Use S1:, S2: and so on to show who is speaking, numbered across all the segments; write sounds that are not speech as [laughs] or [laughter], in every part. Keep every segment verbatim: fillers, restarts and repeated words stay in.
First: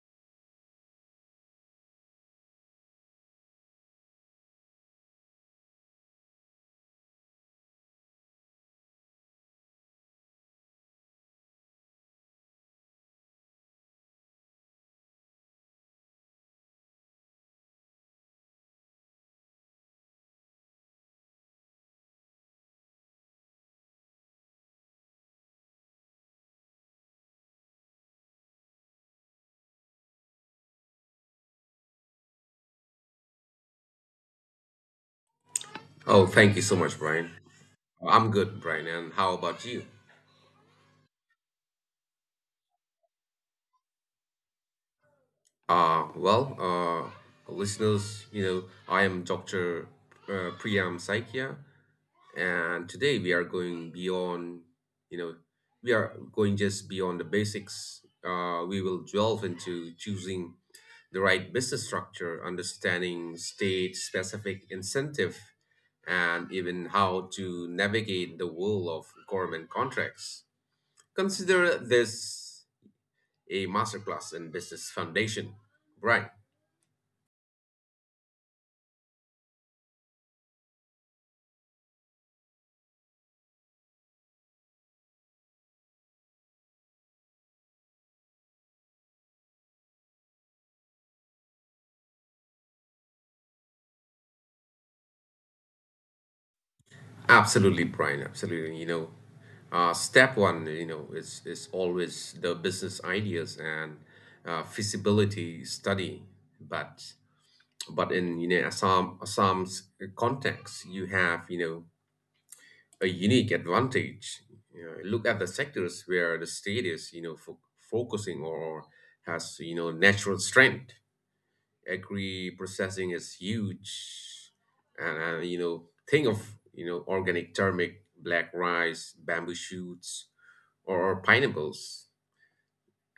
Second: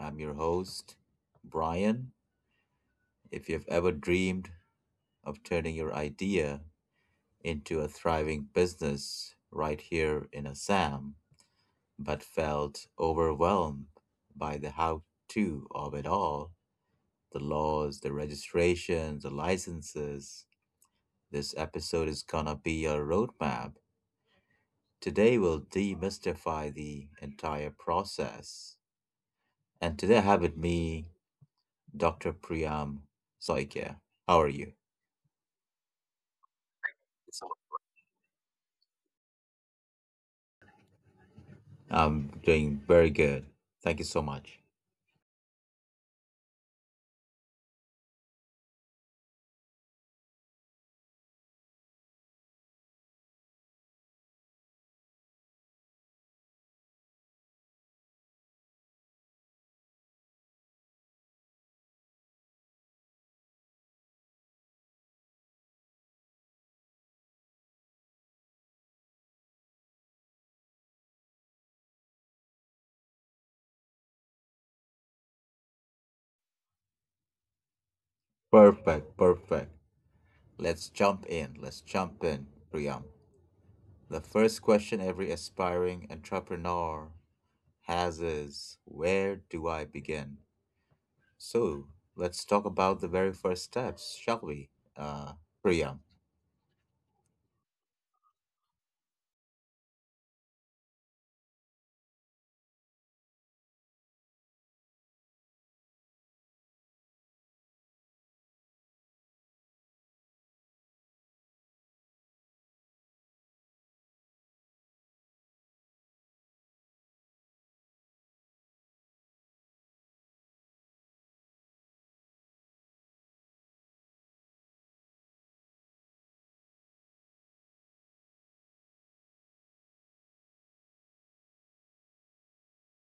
S1: I'm your host, Brian. If you've ever dreamed of turning your idea into a thriving business right here in Assam, but felt overwhelmed by the how to of it all, the laws, the registrations, the licenses, this episode is gonna be a roadmap. Today, we'll demystify the entire process. And today I have with me doctor Priyam Soikya. How are you?
S2: Oh, thank you so much, Brian. Uh, I'm good, Brian. And how about you?
S1: I'm doing very good. Thank you so much.
S2: Uh, well, uh, listeners, you know, I am Dr. Uh, Priyam Saikia, and today we are going beyond, you know, we are going just beyond the basics. Uh, we will delve into choosing the right business structure, understanding state specific incentive, and even how to navigate the world of government contracts. Consider this a masterclass in business foundation. Brian,
S1: Perfect, perfect. Let's jump in. Let's jump in, Priyam. The first question every aspiring entrepreneur has is: where do I begin? So let's talk about the very first steps, shall we, uh, Priyam?
S2: absolutely, Brian, absolutely. You know, uh, step one, you know, is is always the business ideas and uh, feasibility study. But but in you know Assam Assam's context, you have you know a unique advantage. You know, look at the sectors where the state is you know fo- focusing or has you know natural strength. Agri processing is huge, and, and you know think of you know organic turmeric, black rice, bamboo shoots, or pineapples.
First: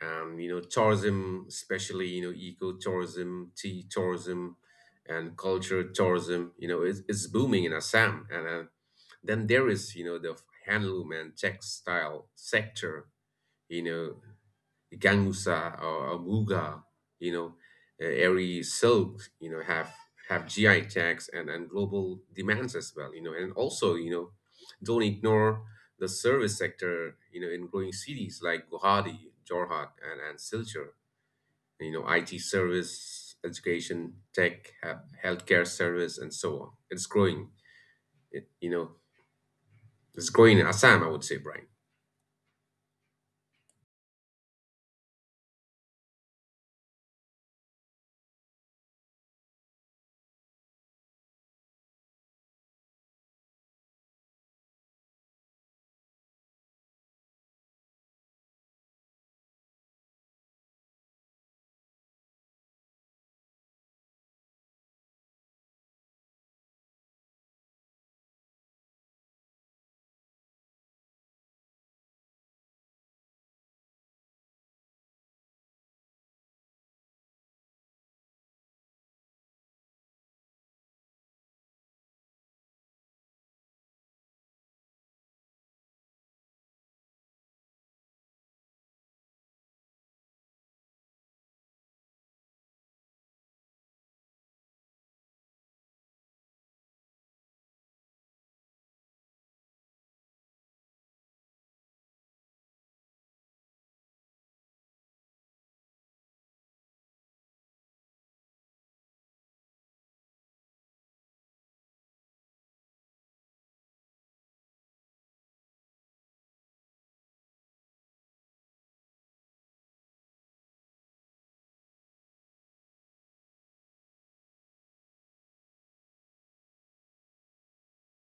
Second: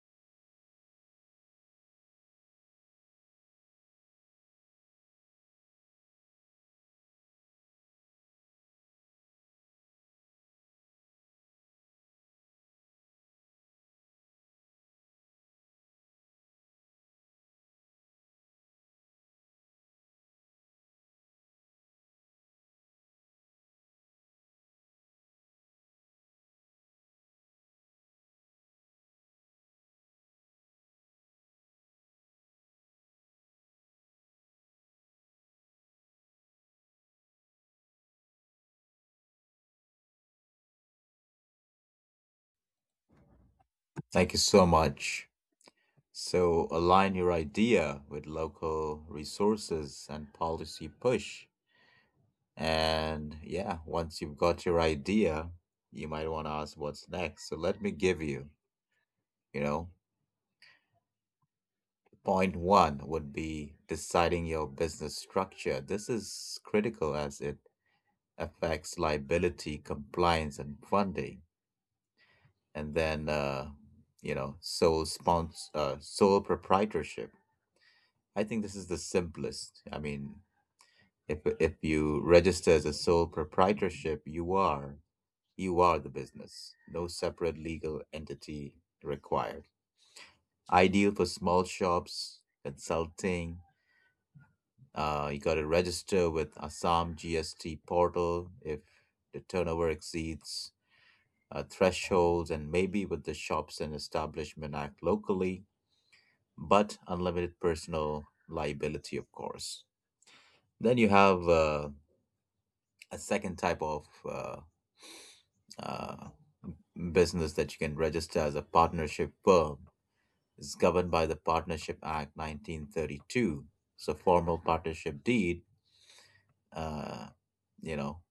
S2: um, you know tourism, especially you know eco tourism, tea tourism, and culture tourism, you know it's, it's booming in Assam, and uh, then there is you know the handloom and textile sector, you know Gangusa or Amuga, you know, uh, Airy Silk, you know, have have G I tags and, and global demands as well, you know, and also, you know, don't ignore the service sector, you know, in growing cities like Guwahati, Jorhat, and, and Silchar, you know, I T service, education, tech, he- healthcare service, and so on. It's growing, it, you know, it's growing in Assam, I would say, Brian.
S1: Thank you so much. So align your idea with local resources and policy push. And yeah, once you've got your idea, you might want to ask what's next. So let me give you, you know, point one would be deciding your business structure. This is critical as it affects liability, compliance, and funding. And then, uh, you know, sole spons uh, sole proprietorship. I think this is the simplest. I mean, If if you register as a sole proprietorship, you are you are the business. No separate legal entity required. Ideal for small shops, consulting. Uh, you got to register with Assam G S T portal if the turnover exceeds uh, thresholds, and maybe with the Shops and Establishment Act locally, but unlimited personal liability, of course. Then you have uh, a second type of uh, uh, business that you can register as a partnership firm, is governed by the Partnership Act nineteen thirty-two. So formal partnership deed, uh, you know,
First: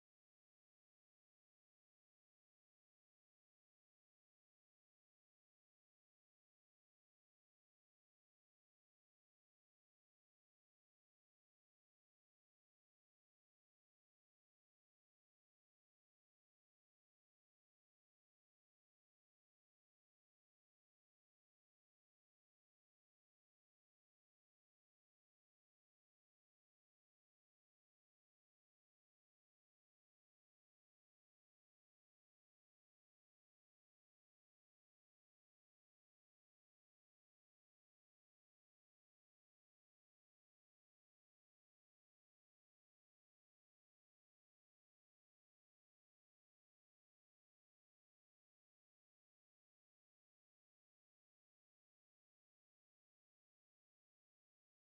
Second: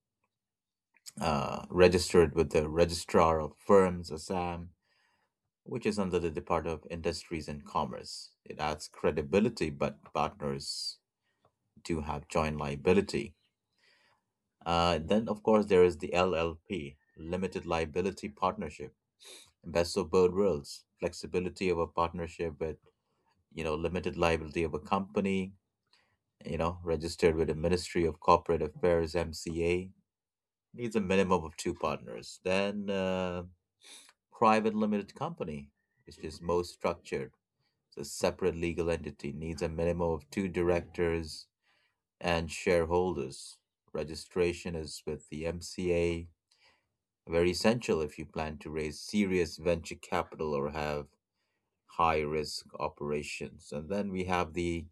S1: uh, registered with the Registrar of Firms, Assam, which is under the Department of Industries and Commerce. It adds credibility, but partners do have joint liability. Uh, then, of course, there is the L L P, Limited Liability Partnership. Best of both worlds, flexibility of a partnership with, you know, limited liability of a company, you know, registered with the Ministry of Corporate Affairs (M C A), needs a minimum of two partners. Then uh, private limited company, which is most structured. It's a separate legal entity, needs a minimum of two directors and shareholders. Registration is with the M C A, very essential if you plan to raise serious venture capital or have high risk operations. And then we have the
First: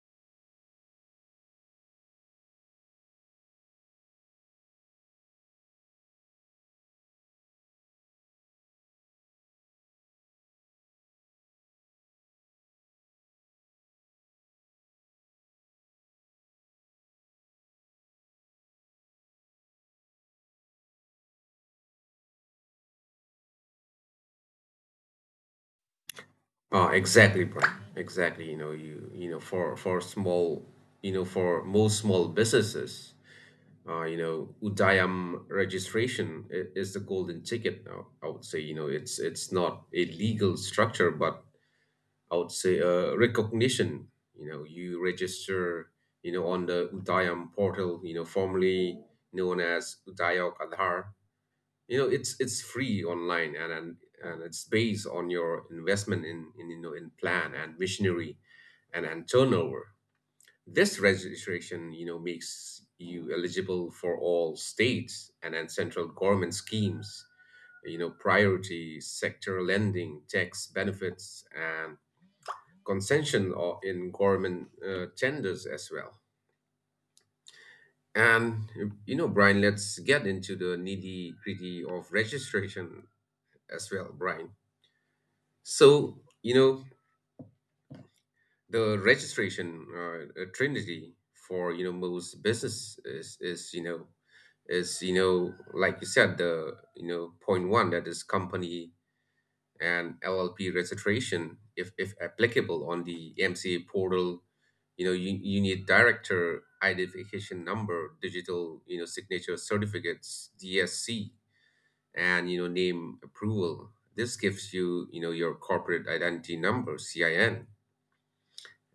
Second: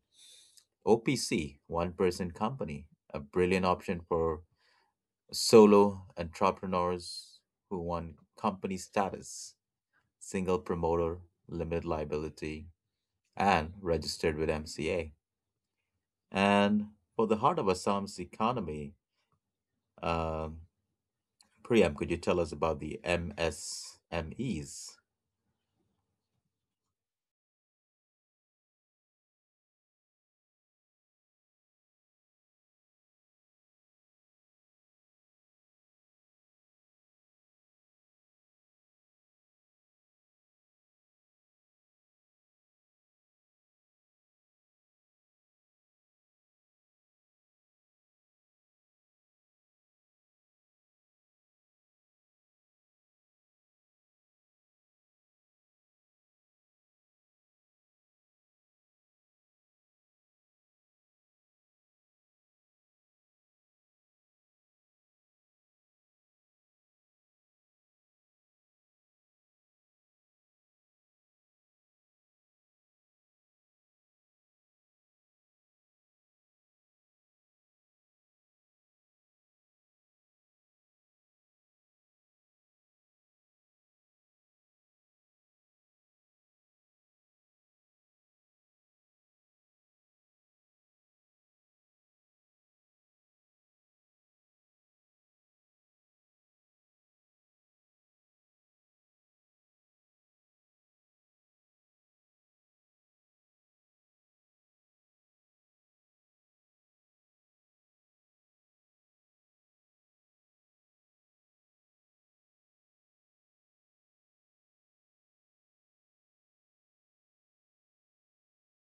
S1: O P C, one person company, a brilliant option for solo entrepreneurs who want company status, single promoter, limited liability, and registered with M C A. And for the heart of Assam's economy, um, Priyam, could you tell us about the M S M Es?
S2: Uh, exactly, Brian. Exactly. You know, you you know, for for small, you know, for most small businesses, uh, you know, Udayam registration i- is the golden ticket now. I would say, you know, it's it's not a legal structure, but I would say uh, recognition. You know, you register, you know, on the Udayam portal, you know, formerly known as Udayok Aadhaar. You know it's it's free online, and and, and it's based on your investment in, in you know in plan and visionary, and and turnover. This registration, you know makes you eligible for all states and and central government schemes, you know priority sector lending, tax benefits, and concession or in government uh, tenders as well. And you know Brian, let's get into the nitty gritty of registration as well, Brian. So, you know, the registration, uh, uh, trinity for, you know, most business is, is, you know, is, you know, like you said, the, you know, point one, that is company and L L P registration, if, if applicable, on the M C A portal. You know, you, you need director identification number, digital, you know, signature certificates, D S C, and, you know, name approval. This gives you, you know, your corporate identity number, C I N.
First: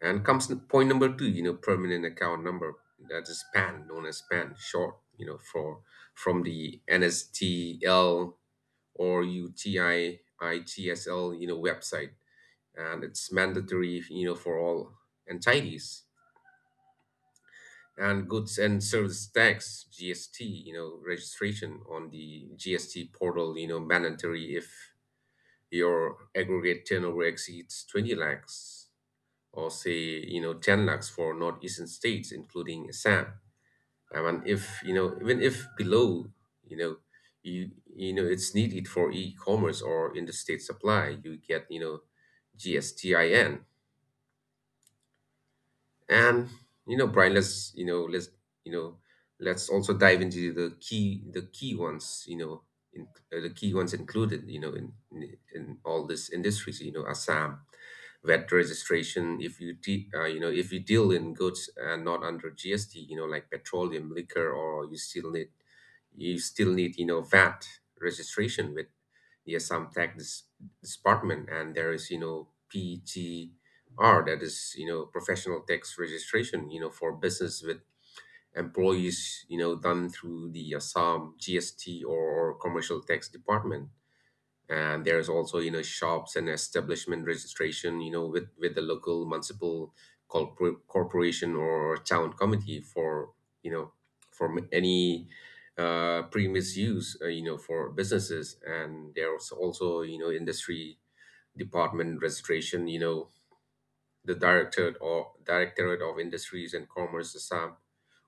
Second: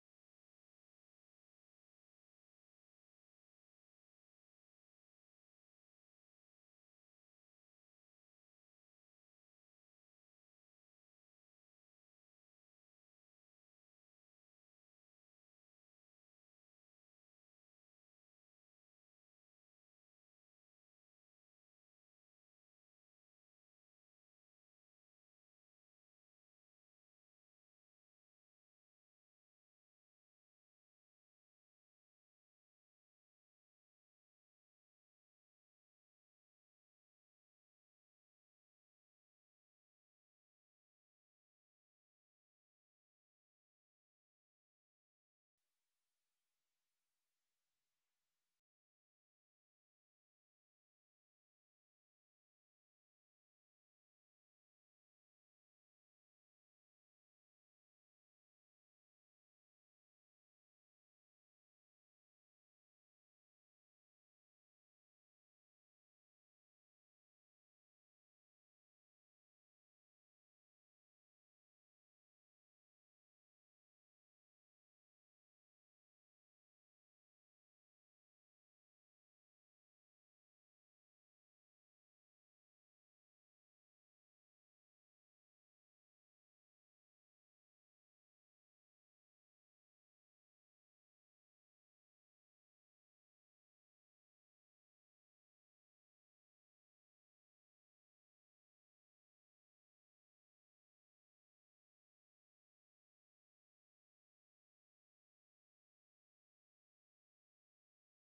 S2: And comes n- point number two, you know, permanent account number. That's P A N, known as P A N short, you know, for from the N S T L or UTIITSL, you know, website, and it's mandatory, you know, for all entities. And goods and service tax G S T, you know, registration on the G S T portal, you know, mandatory if your aggregate turnover exceeds twenty lakhs, or say, you know ten lakhs for northeastern states including Assam. I mean, if you know even if below, you know you you know it's needed for e-commerce or interstate supply, you get you know GSTIN. And you know, Brian, let's you know, let's you know, let's also dive into the key, the key ones. You know, in, uh, the key ones included. You know, in in, in all these industries. You know, Assam vet registration. If you de- uh, you know if you deal in goods uh, not under G S T, you know, like petroleum, liquor, or you still need you still need, you know V A T registration with the Assam tax Dis- department. And there is, you know P G. R that is, you know, professional tax registration, you know, for business with employees, you know, done through the uh, Assam G S T, or, or commercial tax department. And there's also, you know, shops and establishment registration, you know, with, with the local municipal corpor- corporation, or town committee for, you know, for m- any uh, premise use, uh, you know, for businesses. And there's also, you know, industry department registration, you know, the directorate, or directorate of industries and commerce Assam,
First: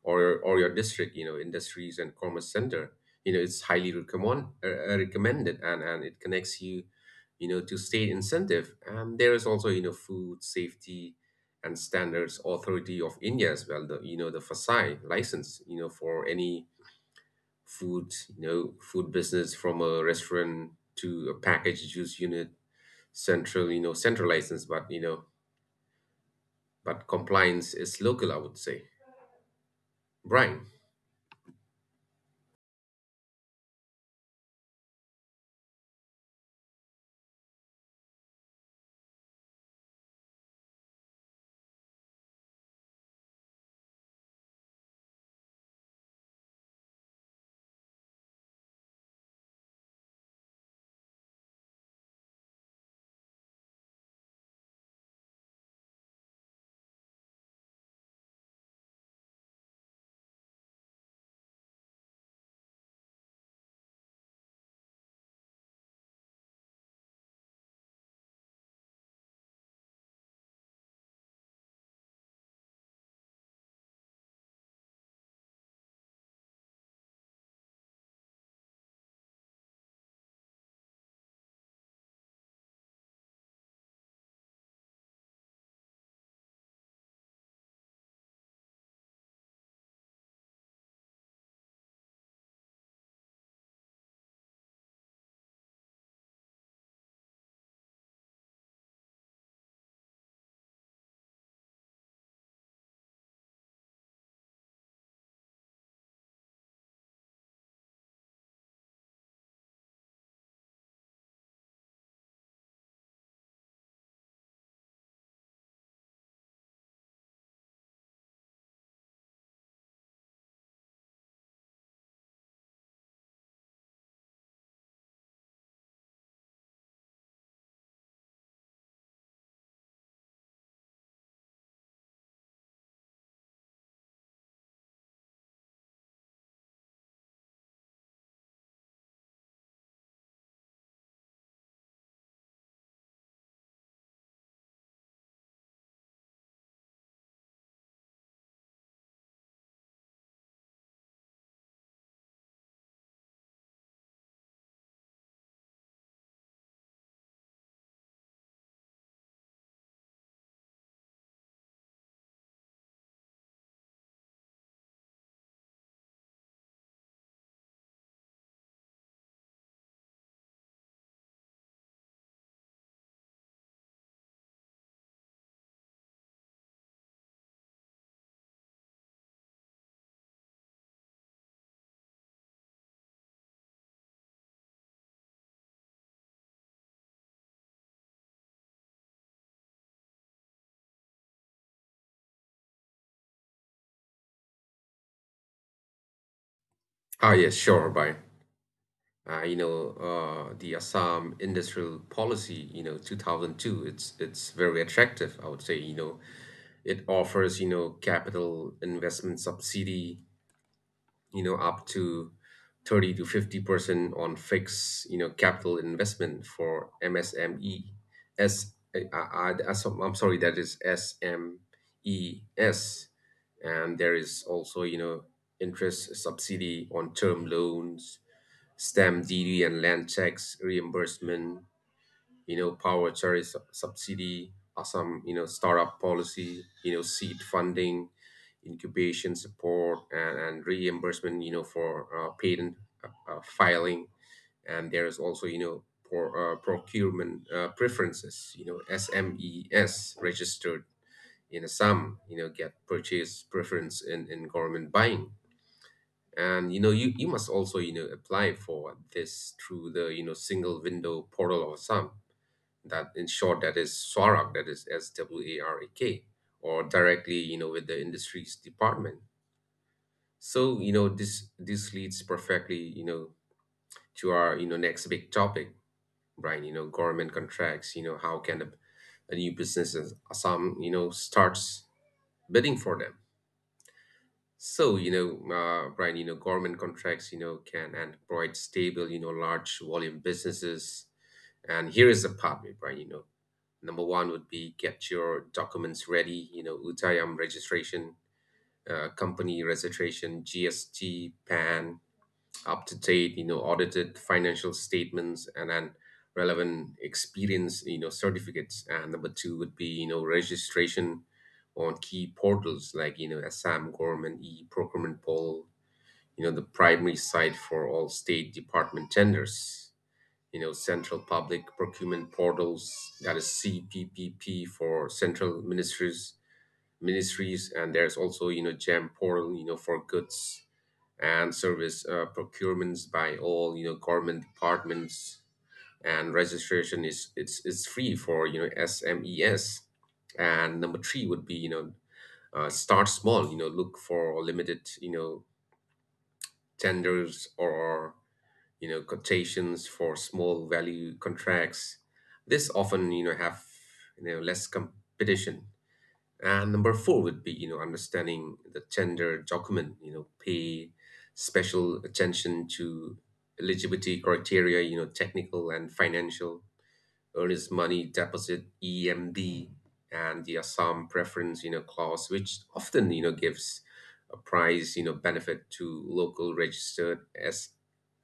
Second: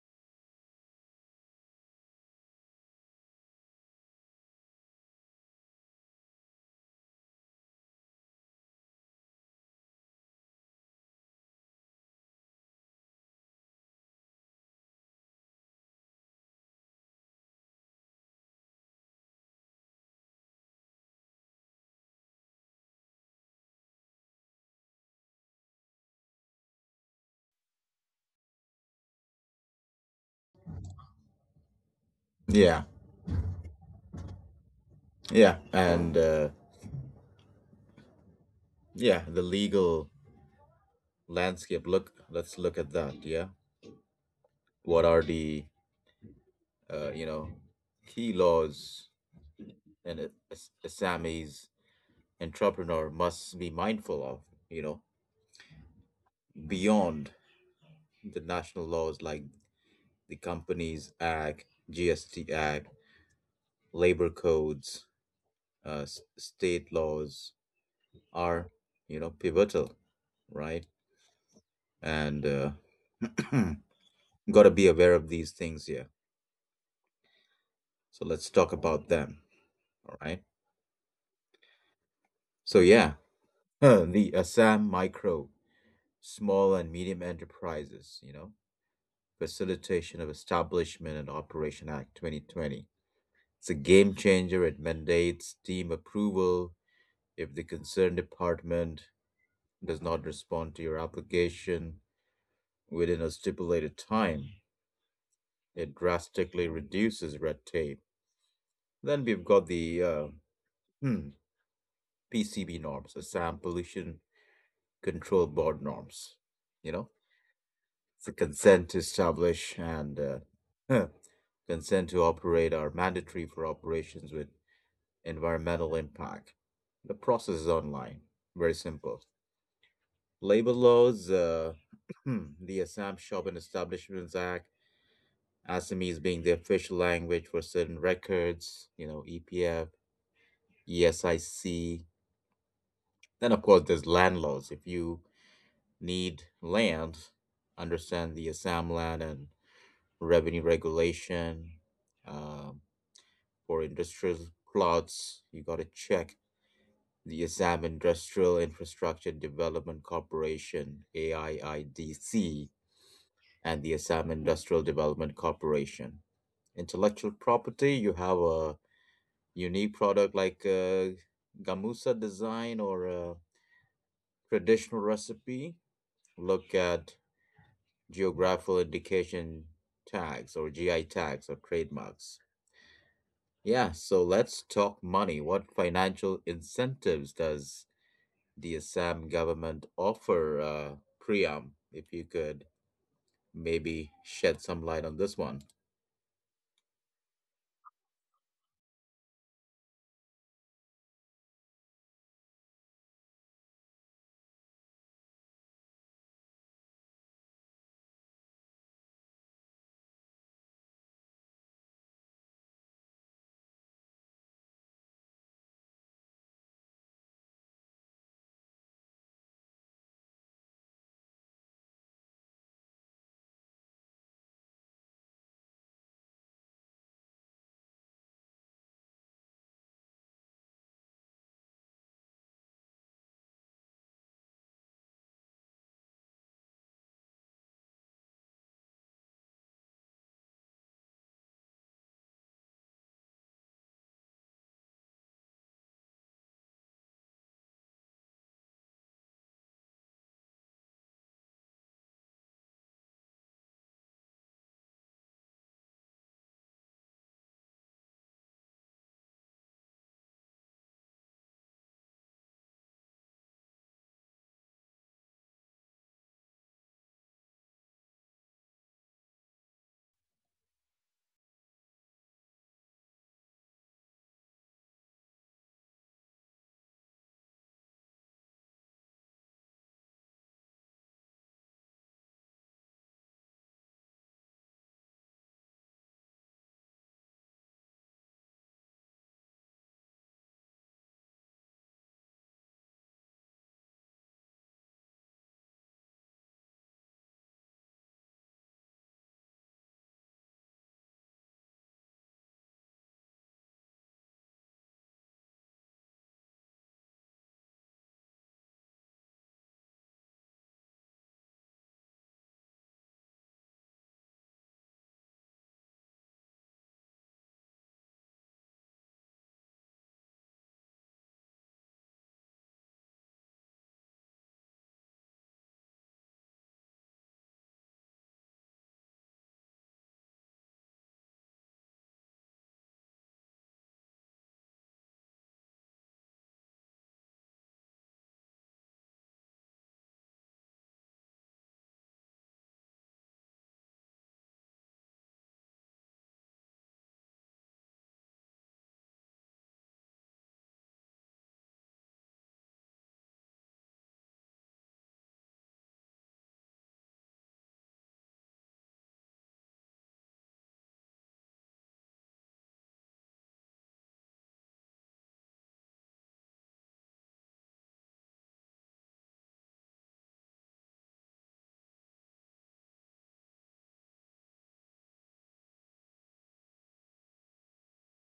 S2: or or your district, you know industries and commerce center. You know, it's highly recommend uh, uh, recommended, and and it connects you, you know to state incentive. And there is also, you know food safety and standards authority of India as well, the, you know the FASAI license, you know for any food, you know food business, from a restaurant to a packaged juice unit. Central, you know central license, but you know but compliance is local, I would say. Brian.
S1: Yeah, yeah, and uh, yeah, the legal landscape. Look, let's look at that. Yeah, what are the uh, you know key laws an a, a s- a Sammy's entrepreneur must be mindful of, you know beyond the national laws like the Companies Act, G S T Act, labor codes, uh, s- state laws are, you know pivotal, right? And uh, [clears throat] got to be aware of these things here. So let's talk about them. All right. So yeah, [clears throat] [laughs] the Assam Micro Small and Medium Enterprises, you know, Facilitation of Establishment and Operation Act twenty twenty. It's a game changer. It mandates team approval if the concerned department does not respond to your application within a stipulated time. It drastically reduces red tape. Then we've got the uh, hmm, P C B norms, the Sam Pollution Control Board norms. You know, the consent to establish and uh, huh, consent to operate are mandatory for operations with environmental impact. The process is online, very simple. Labor laws, uh, [clears throat] the Assam Shopping Establishments Act, Assamese being the official language for certain records, you know, E P F, E S I C. Then, of course, there's land laws. If you need land, understand the Assam Land and revenue regulation. Um, for industrial plots, you got to check the Assam Industrial Infrastructure Development Corporation, A I I D C, and the Assam Industrial Development Corporation. Intellectual property: you have a unique product like a gamusa design or a traditional recipe. Look at geographical indication tags, or G I tags, or trademarks. Yeah, so let's talk money. What financial incentives does the Assam government offer, uh, Priyam? If you could maybe shed some light on this one.
S2: Ah, yes, sure, Brian. Uh, you know, uh, the Assam Industrial Policy, you know, two thousand two, it's it's very attractive, I would say. You know, it offers, you know, capital investment subsidy, you know up to thirty to fifty percent on fixed, you know capital investment for M S M E, so- I'm sorry, that is S M E S. And there is also, you know interest subsidy on term loans, stamp duty and land tax reimbursement, you know, power charity sub- subsidy, or some, you know, startup policy, you know, seed funding, incubation support, and, and reimbursement, you know, for uh, patent uh, uh, filing. And there is also, you know, for, uh, procurement uh, preferences, you know, S M E S registered in a sum, you know, get purchase preference in, in government buying. And you know, you, you must also, you know, apply for this through the, you know, single window portal of SAM, that in short that is SWARAK, that is s w a r a k, or directly, you know with the industries department. So, you know this this leads perfectly, you know to our, you know next big topic, Brian. You know, government contracts, you know how can a, a new business as- some you know starts bidding for them? So, you know uh, Brian, you know government contracts, you know can and provide stable, you know large volume businesses. And here is the part, Brian. You know, number one would be get your documents ready, you know, U T I A M registration, uh, company registration, G S T, P A N, up to date, you know, audited financial statements, and then relevant experience, you know, certificates. And number two would be, you know, registration on key portals like, you know, Assam Government e-procurement poll, you know, the primary site for all state department tenders. You know, Central Public Procurement Portals, that is C P P P for central ministries, ministries, and there's also, you know, GEM portal, you know, for goods and service uh, procurements by all, you know, government departments, and registration is, it's it's free for, you know S M Es. And number three would be, you know uh, start small. You know, look for limited, you know tenders, or, you know, quotations for small value contracts. This often, you know, have, you know, less competition. And number four would be, you know, understanding the tender document, you know, pay special attention to eligibility criteria, you know, technical and financial earnest money deposit E M D, and the Assam preference, you know clause, which often, you know gives a price, you know benefit to local registered s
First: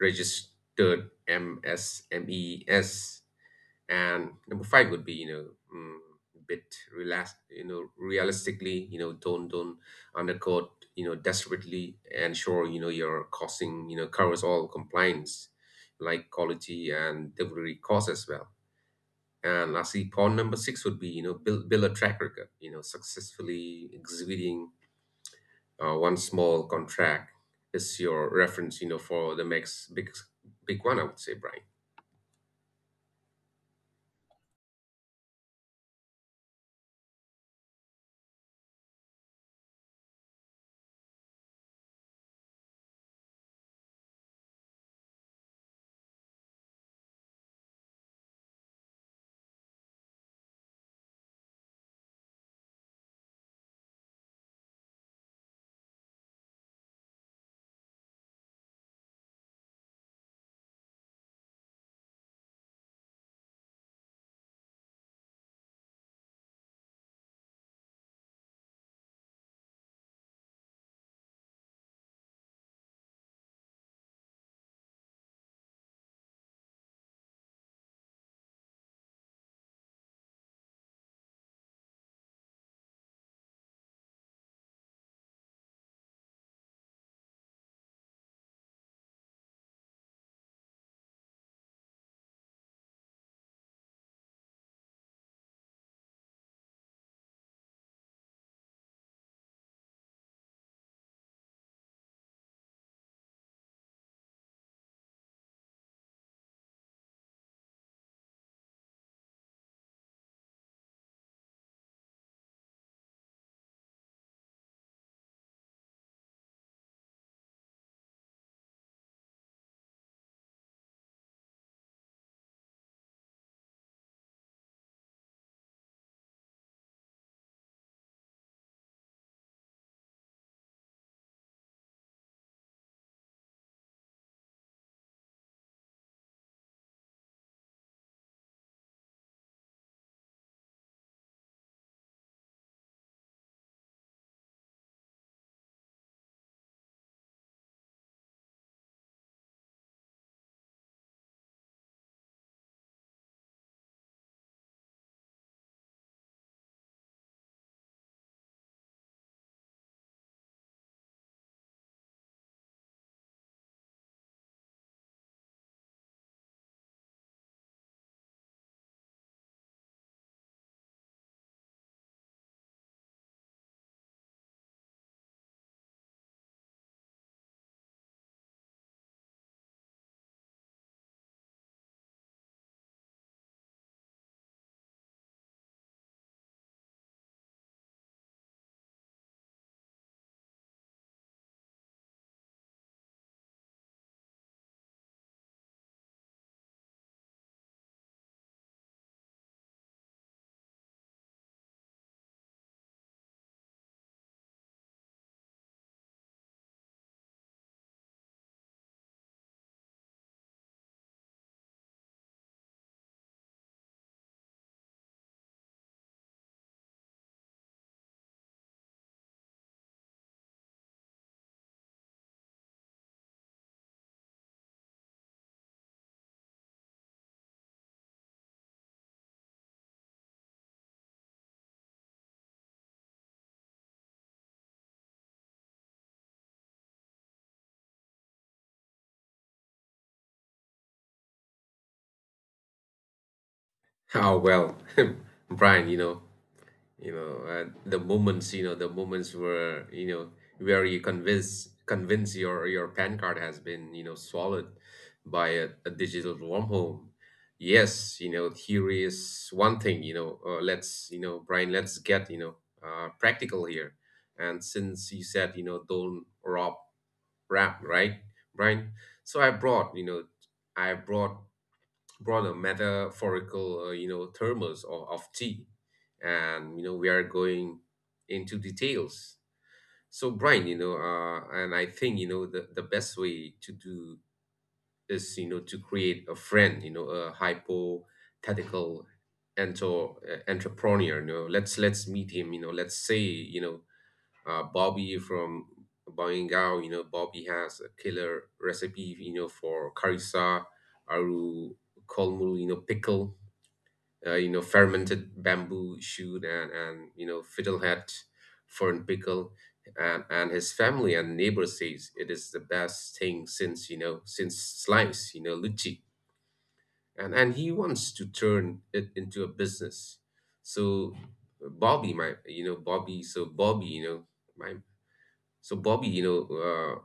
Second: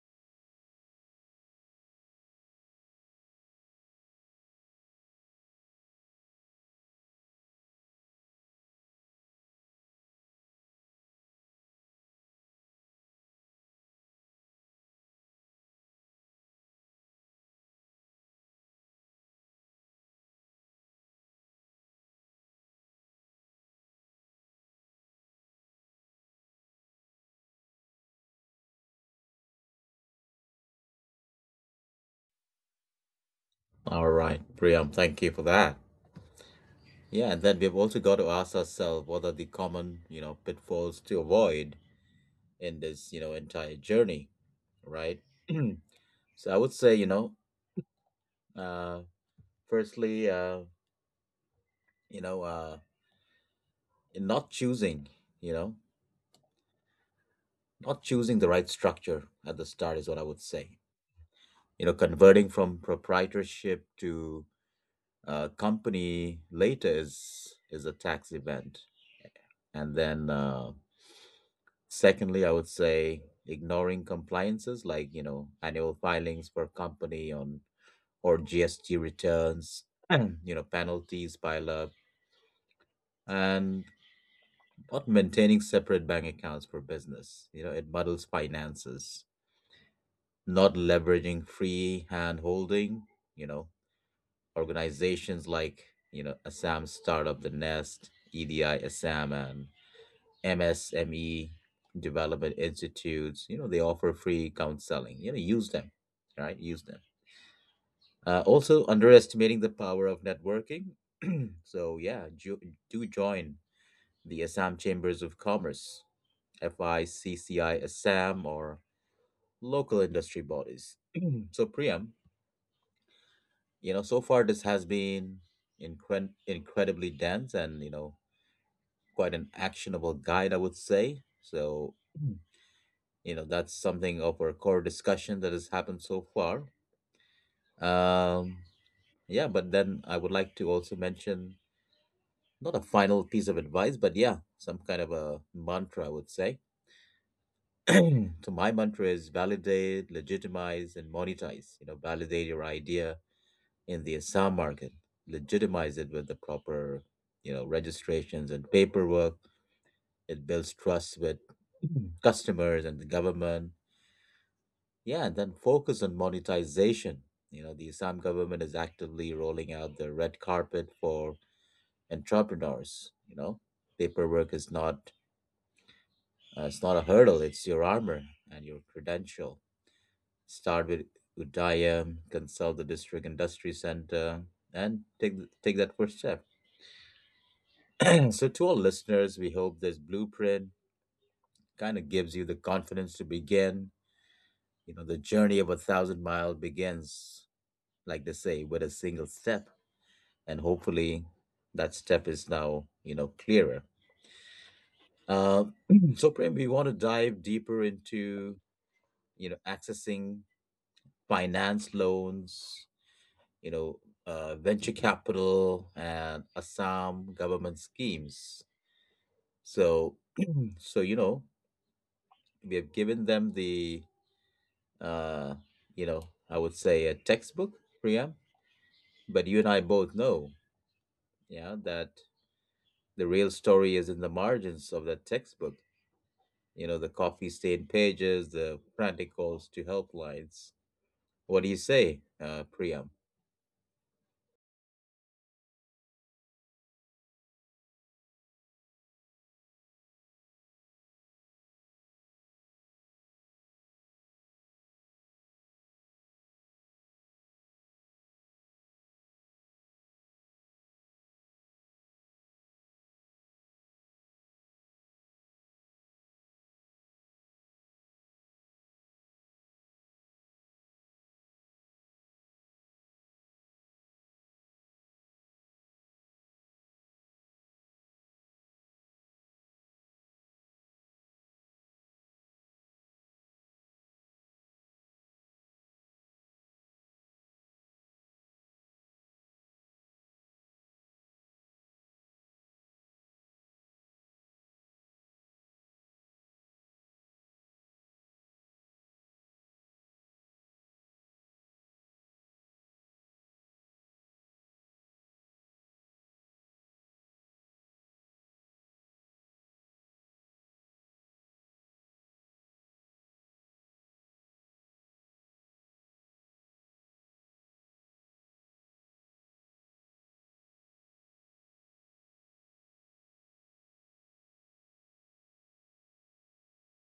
S2: registered M S M Es. And number five would be, you know mm, bit relax, you know realistically, you know don't don't undercut, you know desperately. Ensure, you know your costing, you know covers all compliance like quality and delivery costs as well. And I see pawn number six would be, you know, build, build a track record, you know, successfully exhibiting uh, one small contract is your reference, you know, for the next big, big one, I would say, Brian. [laughs]
S1: All right, Priyam, thank you for that. Yeah, and then we've also got to ask ourselves, what are the common, you know, pitfalls to avoid in this, you know, entire journey, right? [clears throat] So I would say, you know, uh, firstly, uh, you know, uh, in not choosing, you know, not choosing the right structure at the start is what I would say. You know, converting from proprietorship to uh, company later is is a tax event. And then, uh, secondly, I would say ignoring compliances, like, you know, annual filings for company on or G S T returns. [clears throat] You know, penalties pile up, and not maintaining separate bank accounts for business, you know, it muddles finances, not leveraging free hand holding, you know, organizations like, you know, Assam Startup, The Nest, E D I Assam, and M S M E Development Institutes. You know, they offer free counseling. You know, use them, right? Use them. Uh, also, underestimating the power of networking. [clears throat] So, yeah, jo- do join the Assam Chambers of Commerce, FICCI Assam, or local industry bodies. So, Priyam, you know, so far this has been incre- incredibly dense and, you know, quite an actionable guide, I would say. So, you know, that's something of our core discussion that has happened so far. Um, yeah, but then I would like to also mention, not a final piece of advice, but yeah, some kind of a mantra, I would say. [clears throat] So my mantra is: validate, legitimize, and monetize. You know, validate your idea in the Assam market, legitimize it with the proper, you know, registrations and paperwork. It builds trust with customers and the government. Yeah, and then focus on monetization. You know, the Assam government is actively rolling out the red carpet for entrepreneurs. You know, paperwork is not uh, it's not a hurdle; it's your armor and your credential. Start with Udayam, consult the district industry center, and take th- take that first step. [clears throat] And so, to all listeners, we hope this blueprint kind of gives you the confidence to begin. You know, the journey of a thousand miles begins, like they say, with a single step. And hopefully that step is now, you know, clearer. Uh, [clears throat] so, Prem, we want to dive deeper into, you know, accessing finance loans, you know, uh, venture capital, and Assam government schemes. So, so you know, we have given them the uh, you know, I would say, a textbook, Priya. But you and I both know, yeah, that the real story is in the margins of that textbook. You know, the coffee stained pages, the frantic calls to helplines. What do you say, uh, Priya?
S2: Oh, well, [laughs] Brian, you know, you know uh, the moments, you know the moments where you know where you convince convince your, your PAN card has been, you know swallowed by a, a digital wormhole. Yes, you know theory is one thing. you know uh, let's, you know Brian, let's get, you know uh, practical here. And since you said, you know don't rob rap, right, Brian? So I brought, you know i brought broader metaphorical, uh, you know, thermos or of tea, and you know we are going into details. So Brian, you know, uh, and I think, you know the, the best way to do is, you know to create a friend, you know, a hypothetical, ento- uh, entrepreneur. You know, let's let's meet him. You know, let's say, you know uh, Bobby from Boingao. You know, Bobby has a killer recipe. You know, for karissa, aru, kolmul, you know, pickle, uh, you know fermented bamboo shoot, and and you know fiddlehead fern pickle. And and his family and neighbors says it is the best thing since, you know since slice, you know lychee. And and he wants to turn it into a business. So bobby my you know bobby so bobby you know my so bobby you know uh,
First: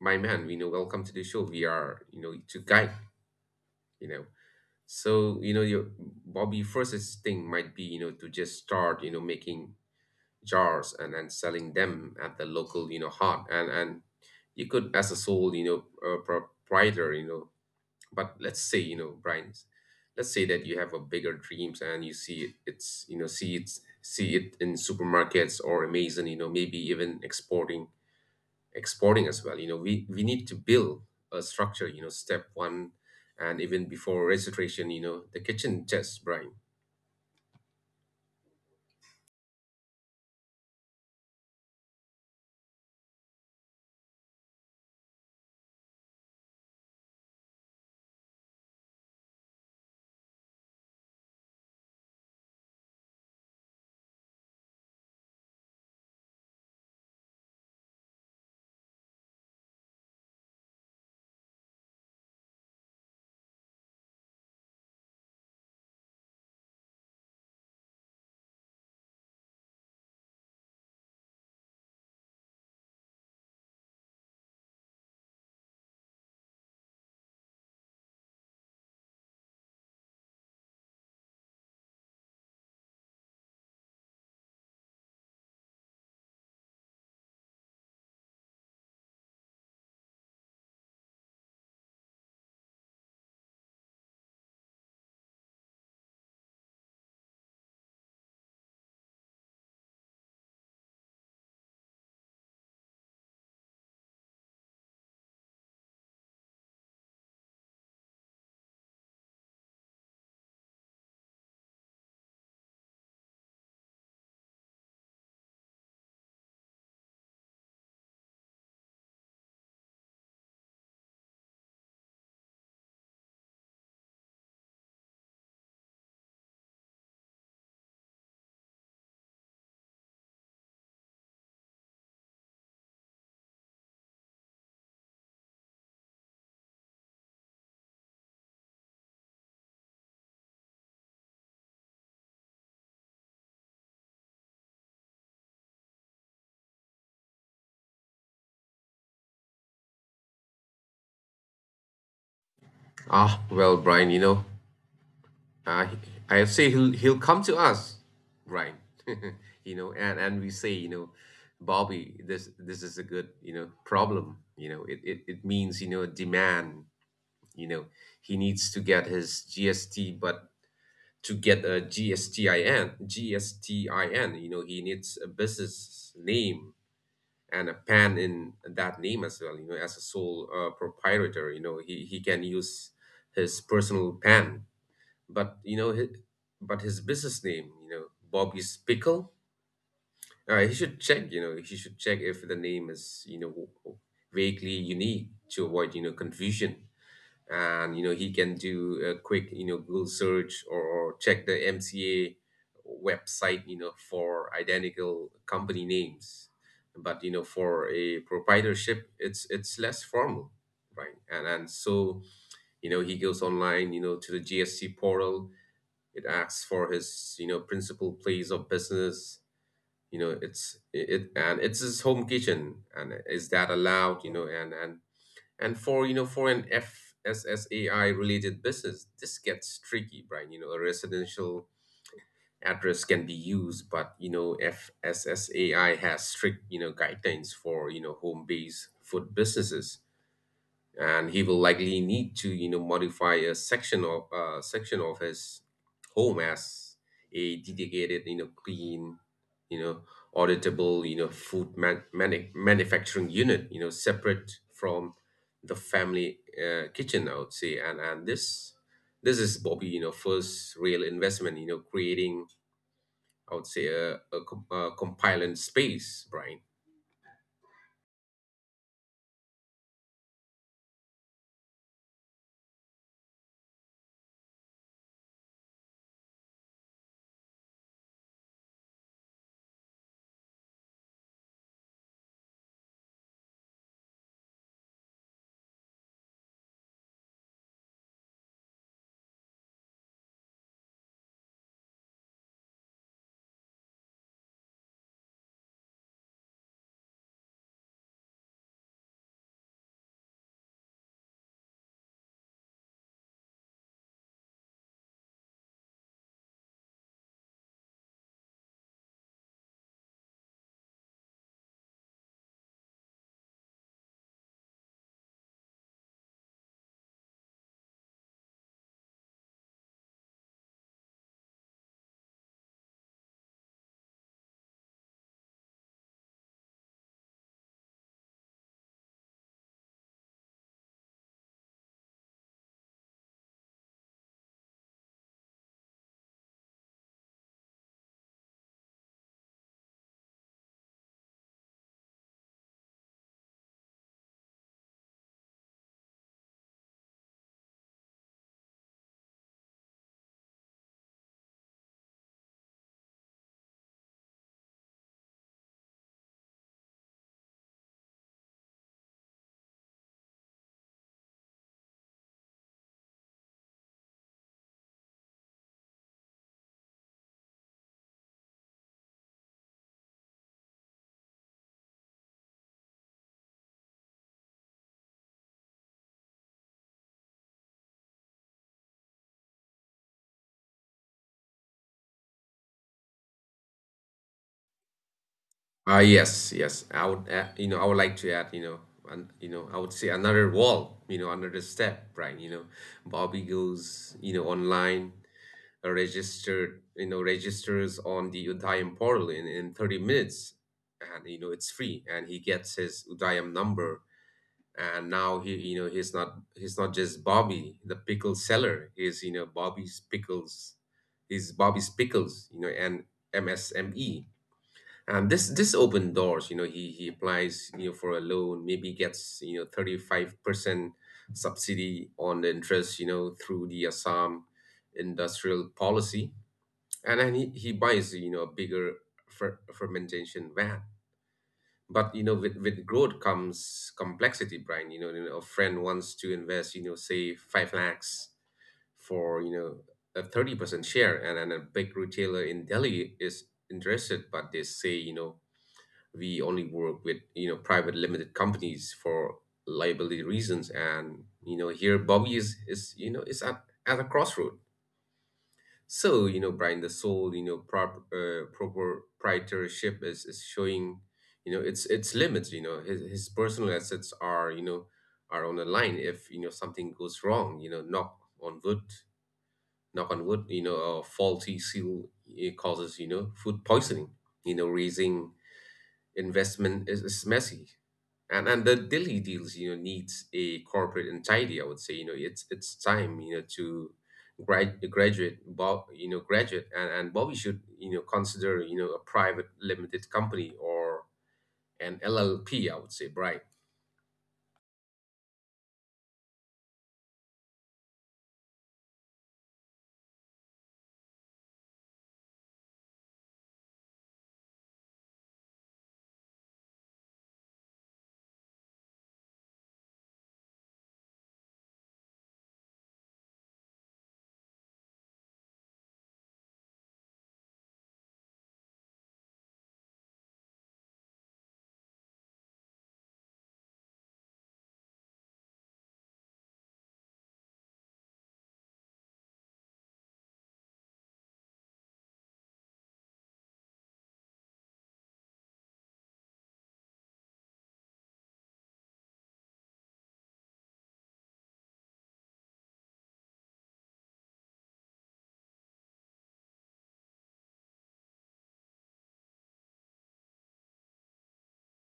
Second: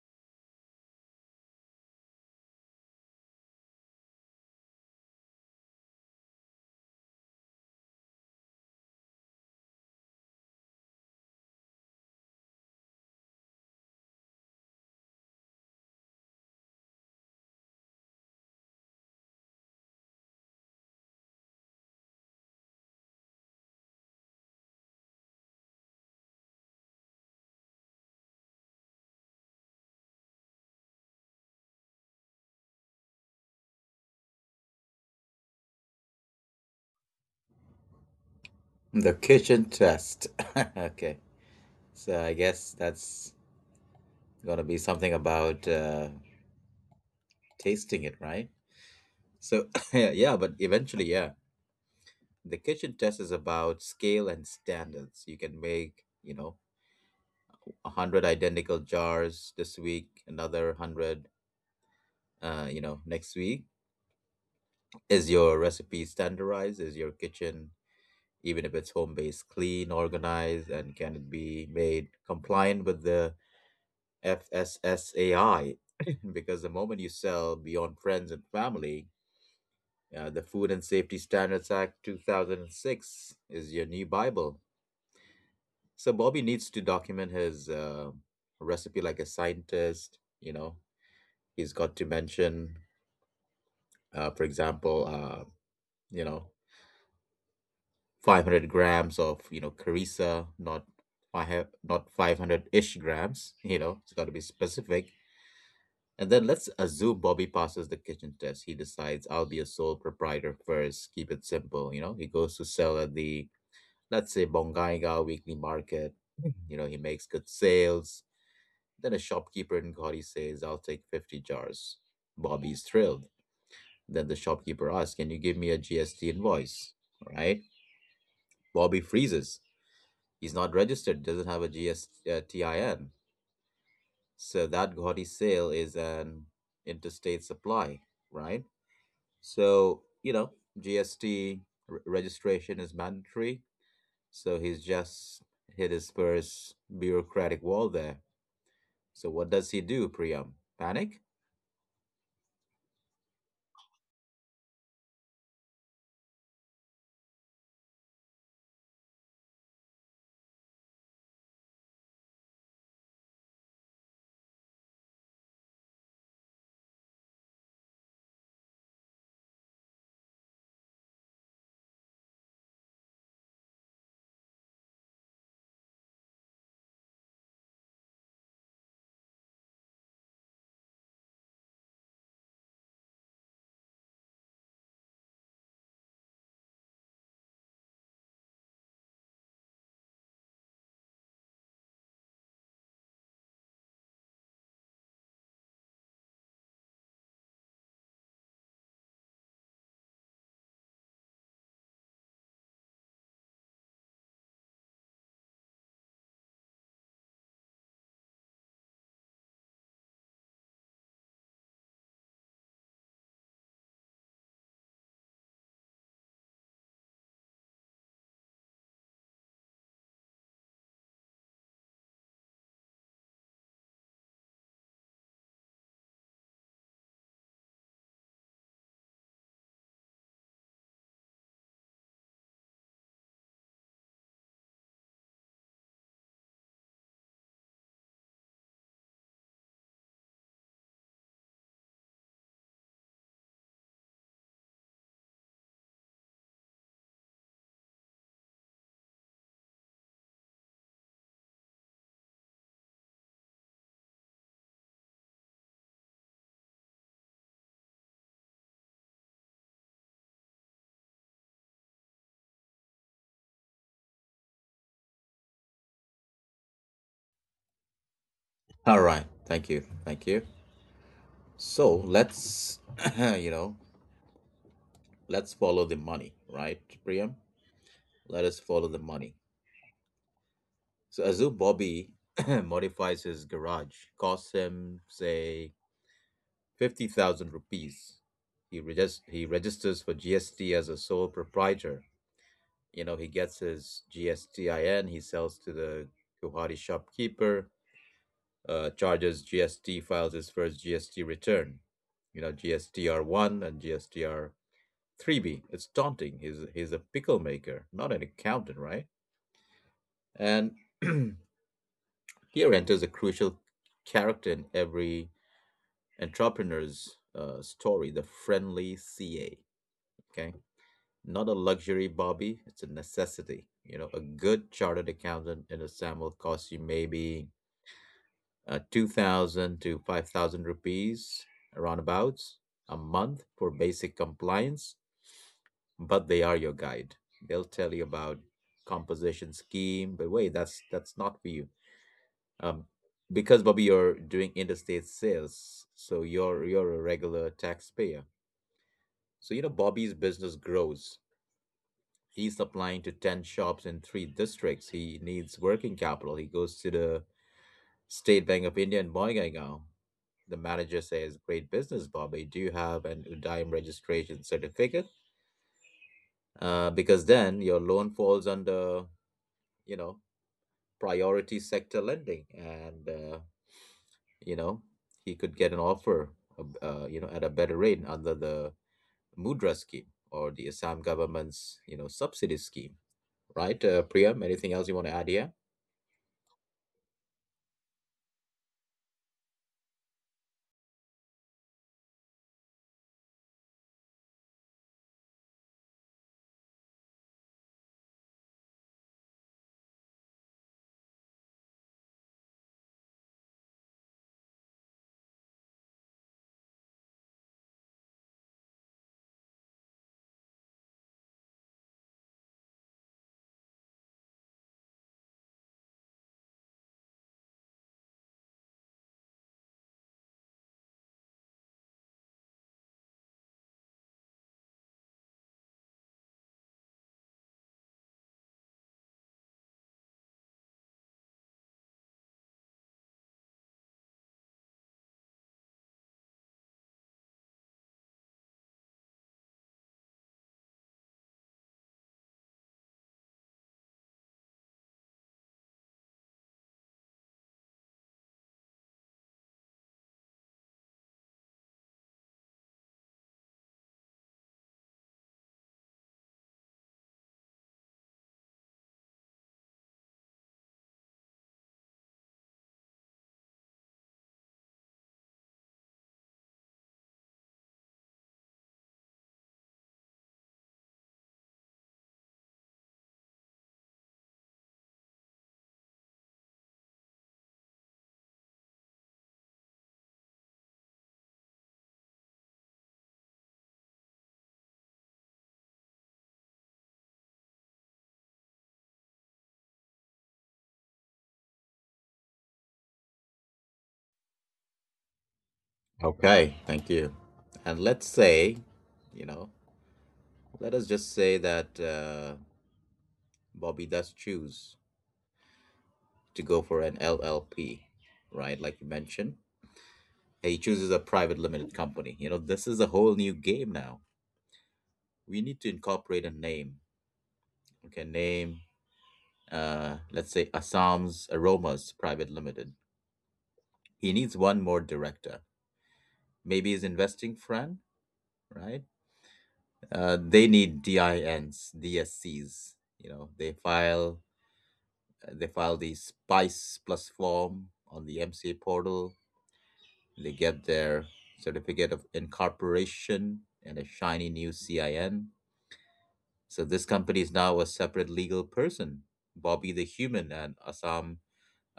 S2: my man, you know welcome to the show. We are, you know to guide. you know So, you know, your Bobby first thing might be, you know, to just start, you know, making jars and and selling them at the local, you know, hut, and and you could, as a sole, you know, uh, proprietor, you know, but let's say, you know, Brian, let's say that you have a bigger dreams, and you see it, it's, you know, see it see it in supermarkets or Amazon, you know, maybe even exporting exporting as well. You know, we we need to build a structure. You know, step one, and even before registration, you know, the kitchen test, Brian.
S1: The kitchen test. [laughs] Okay. So I guess that's going to be something about uh, tasting it, right? So, [laughs] yeah, but eventually, yeah. The kitchen test is about scale and standards. You can make, you know, a hundred identical jars this week, another hundred, uh, you know, next week. Is your recipe standardized? Is your kitchen, even if it's home based, clean, organized, and can it be made compliant with the F S S A I? [laughs] Because the moment you sell beyond friends and family, uh, the Food and Safety Standards Act two thousand six is your new Bible. So Bobby needs to document his uh, recipe like a scientist. You know, he's got to mention, uh, for example, uh, you know, five hundred grams of, you know, Carissa, not five, not five hundred-ish grams, you know, it's got to be specific. And then let's assume Bobby passes the kitchen test. He decides, I'll be a sole proprietor first, keep it simple, you know. He goes to sell at the, let's say, Bongaiga weekly market. You know, he makes good sales. Then a shopkeeper in Gaudi says, I'll take fifty jars. Bobby's thrilled. Then the shopkeeper asks, can you give me a G S T invoice? Right? Bobby freezes. He's not registered, doesn't have a G S, uh, so that Gaudi sale is an interstate supply, right? So, you know, G S T re- registration is mandatory. So he's just hit his first bureaucratic wall there. So what does he do, Priyam? Panic?
S2: Ah, well, Brian, you know, uh, I say he'll he'll come to us, Brian. [laughs] you know, and and we say, you know, Bobby, this this is a good, you know problem. You know, it it, it means, you know demand. You know, he needs to get his G S T, but to get a G S T I N, G S T I N, you know, he needs a business name and a pen in that name as well, you know, as a sole, uh, proprietor. You know, he, he can use his personal pen, but, you know, his, but his business name, you know, Bobby's Pickle. Uh, he should check, you know, he should check if the name is, you know, vaguely unique to avoid, you know, confusion, and, you know he can do a quick, you know Google search, or, or check the MCA website, you know for identical company names. But, you know for a proprietorship, it's it's less formal, right. And and so, you know he goes online, you know to the GSC portal. It asks for his, you know principal place of business. you know it's it and it's his home kitchen, and is that allowed? You know and and and for you know for an F S S A I related business, this gets tricky, Brian. You know, a residential address can be used, but, you know F S S A I has strict, you know guidelines for, you know home-based food businesses, and he will likely need to, you know modify a section of, uh, section of his home as a dedicated, you know clean, you know auditable, you know food man- manu- manufacturing unit, you know separate from the family, uh, kitchen, I would say. And and this this is Bobby, you know first real investment, you know creating, I would say, a, a, com- a compliant space, Brian.
S1: All right. Thank you. Thank you. So let's, [clears throat] you know, let's follow the money, right, Priyam? Let us follow the money. So Azu Bobby [clears throat] modifies his garage, costs him say fifty thousand rupees. He regis- he registers for G S T as a sole proprietor. You know, he gets his G S T I N. He sells to the Guwahati shopkeeper. Uh, charges G S T, files his first G S T return. You know, G S T R one and G S T R three B. It's daunting. He's he's a pickle maker, not an accountant, right? And [clears throat] here enters a crucial character in every entrepreneur's uh, story: the friendly C A. Okay. Not a luxury, Bobby, it's a necessity. You know, a good chartered accountant in a SAML costs you maybe uh, two thousand to five thousand rupees, roundabouts, a month for basic compliance, but they are your guide. They'll tell you about composition scheme, but wait, that's that's not for you. Um, because Bobby, you're doing interstate sales, so you're you're a regular taxpayer. So you know Bobby's business grows. He's supplying to ten shops in three districts. He needs working capital. He goes to the State Bank of India in Boingaigao. The manager says, "Great business, Bobby. Do you have an Udaim registration certificate?" Uh, because then your loan falls under, you know, priority sector lending. And uh, you know, he could get an offer, uh, uh, you know, at a better rate under the Mudra scheme or the Assam government's, you know, subsidy scheme, right? Uh, Priyam, anything else you want to add here?
S2: Ah, yes, yes. I would, uh, you know, I would like to add, you know, and you know, I would say another wall, you know, another step, right? You know, Bobby goes, you know, online, uh, registered, you know, registers on the Udayam portal, in, in thirty minutes, and, you know, it's free, and he gets his Udayam number. And now he, you know, he's not, he's not just Bobby, the pickle seller. He's, you know, Bobby's pickles, he's Bobby's pickles, you know, and M S M E. um, this this open doors, you know, he he applies, you know, for a loan, maybe gets, you know, thirty-five percent subsidy on the interest, you know, through the Assam industrial policy. And then he, he buys, you know, a bigger fer- fermentation van. But, you know, with, with growth comes complexity, Brian. You know, you know, a friend wants to invest, you know, say five lakhs for, you know, a thirty percent share. And then a big retailer in Delhi is interested, but they say, you know, we only work with, you know private limited companies for liability reasons. And, you know here Bobby is is you know is at at a crossroad. So, you know Brian, the sole, you know prop, uh, proprietorship is is showing, you know its its limits. You know his, his personal assets are, you know are on the line, if, you know something goes wrong. You know knock on wood knock on wood. You know a faulty seal, it causes, you know food poisoning. You know raising investment is, is messy. And and the Delhi deals, you know, needs a corporate entirety, I would say. You know, it's it's time, you know, to grad, graduate Bob, you know, graduate, and, and Bobby should, you know, consider, you know, a private limited company or an L L P, I would say, Brian.
S1: Okay, thank you. And let's say, you know, let us just say that. Uh, Bobby does choose to go for an L L P, right? Like you mentioned, he chooses a private limited company. You know, this is a whole new game now. We need to incorporate a name. Okay, name, uh, let's say Assam's Aromas Private Limited. He needs one more director. Maybe his investing friend, right? Uh, they need D I Ns, D S Cs. You know, they file uh, they file the SPICE plus form on the M C A portal. They get their certificate of incorporation and a shiny new C I N. So this company is now a separate legal person. Bobby the Human and Assam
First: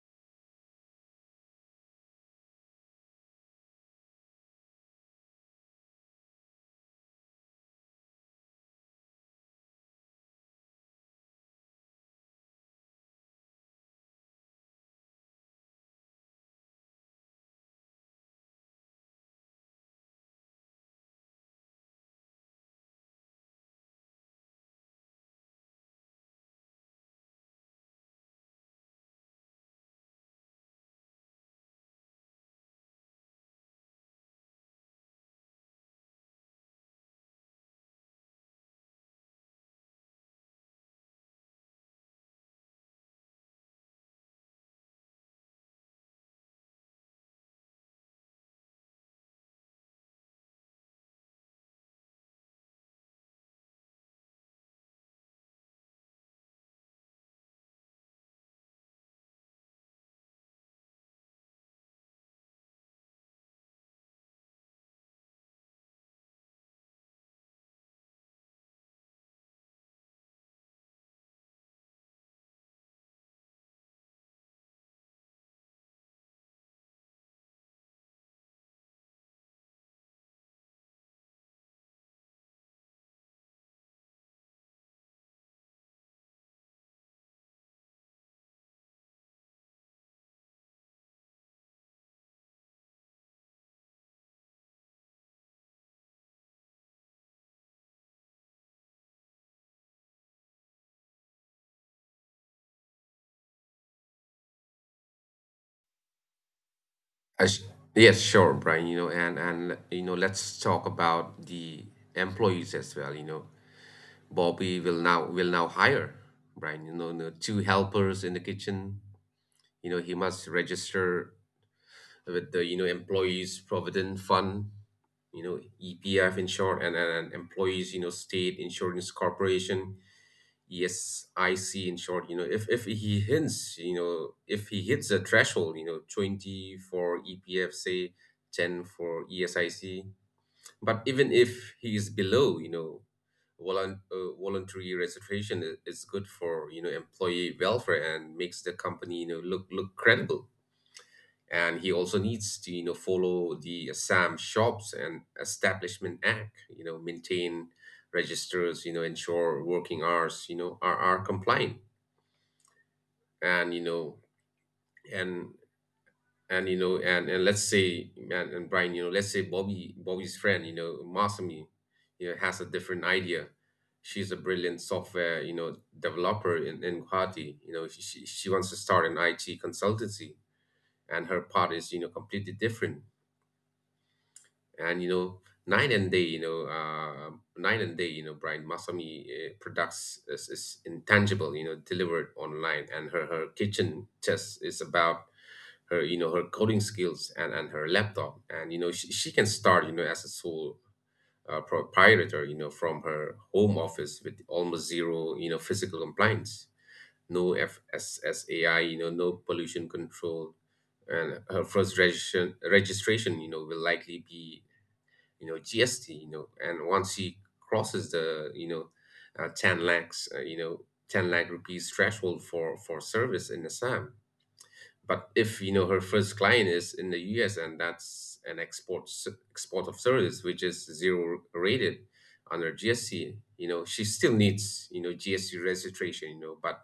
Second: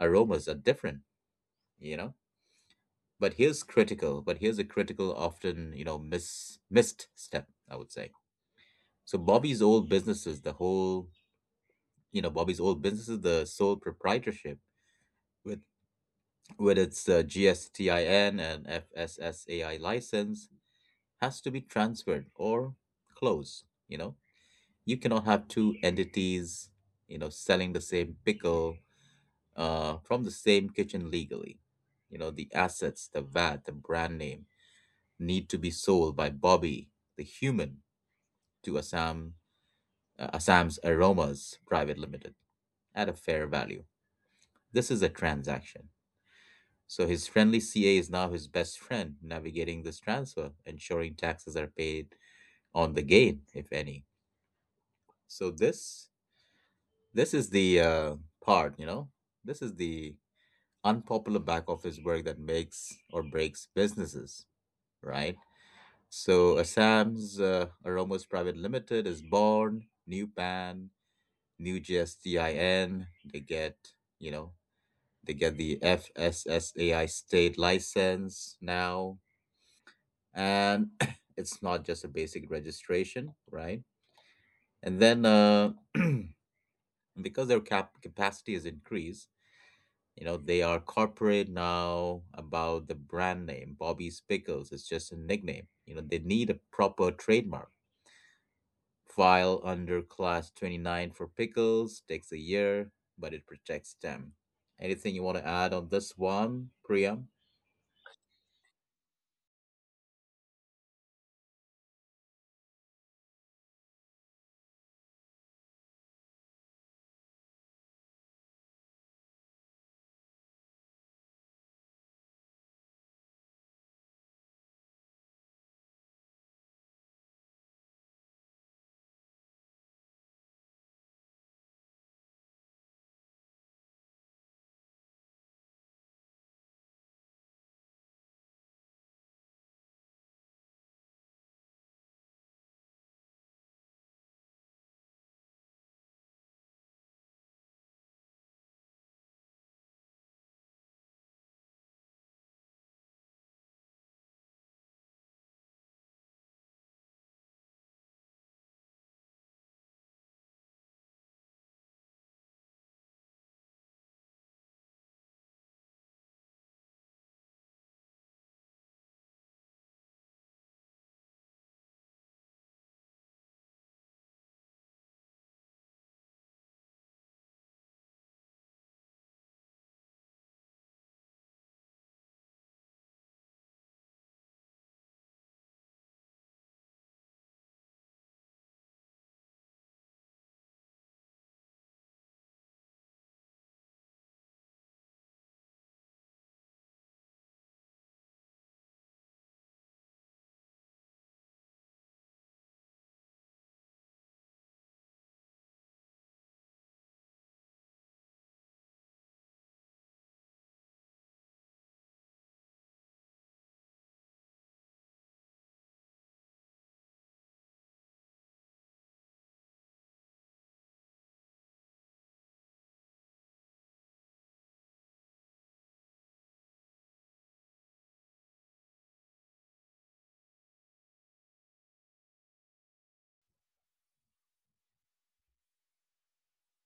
S1: Aromas are different, you know? But here's critical, but here's a critical, often, you know, miss, missed step, I would say. So Bobby's old businesses, the whole, you know, Bobby's old businesses, the sole proprietorship with with its uh, G S T I N and F S S A I license, has to be transferred or closed. You know, you cannot have two entities, you know, selling the same pickle uh, from the same kitchen legally. You know, the assets, the VAT, the brand name need to be sold by Bobby, the human, to Assam, uh, Assam's Aromas Private Limited at a fair value. This is a transaction. So his friendly C A is now his best friend navigating this transfer, ensuring taxes are paid on the gain, if any. So this This is the uh, part, you know, this is the unpopular back office work that makes or breaks businesses, right? So Assam's uh, Aromos Private Limited is born, new PAN, new G S T I N. They get, you know, they get the F S S A I state license now. And [coughs] [clears throat] it's not just a basic registration, right? And then uh, [clears throat] because their cap- capacity is increased, you know, they are corporate now. About the brand name: Bobby's Pickles is just a nickname. You know, they need a proper trademark. File under class twenty-nine for pickles takes a year, but it protects them. Anything you want to add on this one, Priya?
S2: I sh- yes, sure, Brian. You know, and and you know, let's talk about the employees as well. You know, Bobby will now will now hire, Brian. You know, you know, two helpers in the kitchen. You know he must register with the, you know employees provident fund, you know EPF in short, and, and, employees, you know state insurance corporation, ESIC in short. You know if, if he hints you know If he hits a threshold, you know twenty for EPF, say ten for ESIC, but even if he is below, you know volun- uh, voluntary registration i- is good for, you know employee welfare, and makes the company, you know look look credible. And he also needs to, you know follow the SAM Shops and Establishment Act. You know, maintain registers. You know, ensure working hours, You know, are are compliant. And you know, and and you know, and and let's say, and, and Brian, you know, let's say Bobby Bobby's friend, you know, Masami, you know, has a different idea. She's a brilliant software, you know, developer in, in Guwahati. You know, she, she she wants to start an I T consultancy, and her part is, you know, completely different, and, you know night and day you know uh, night and day, you know Brian. Masami uh, products is, is intangible, you know delivered online, and her her kitchen test is about her, you know her coding skills and and her laptop. And, you know she, she can start, you know as a sole, uh, proprietor, you know from her home office with almost zero, you know physical compliance. No FSSAI, you know no pollution control. And her first registration registration, you know will likely be, you know G S T. you know and once she crosses the, you know uh, 10 lakhs, uh, you know 10 lakh rupees threshold for for service in Assam. But if, you know her first client is in the U S, and that's an export s- export of service, which is zero rated under G S T. You know she still needs, you know G S T registration, you know but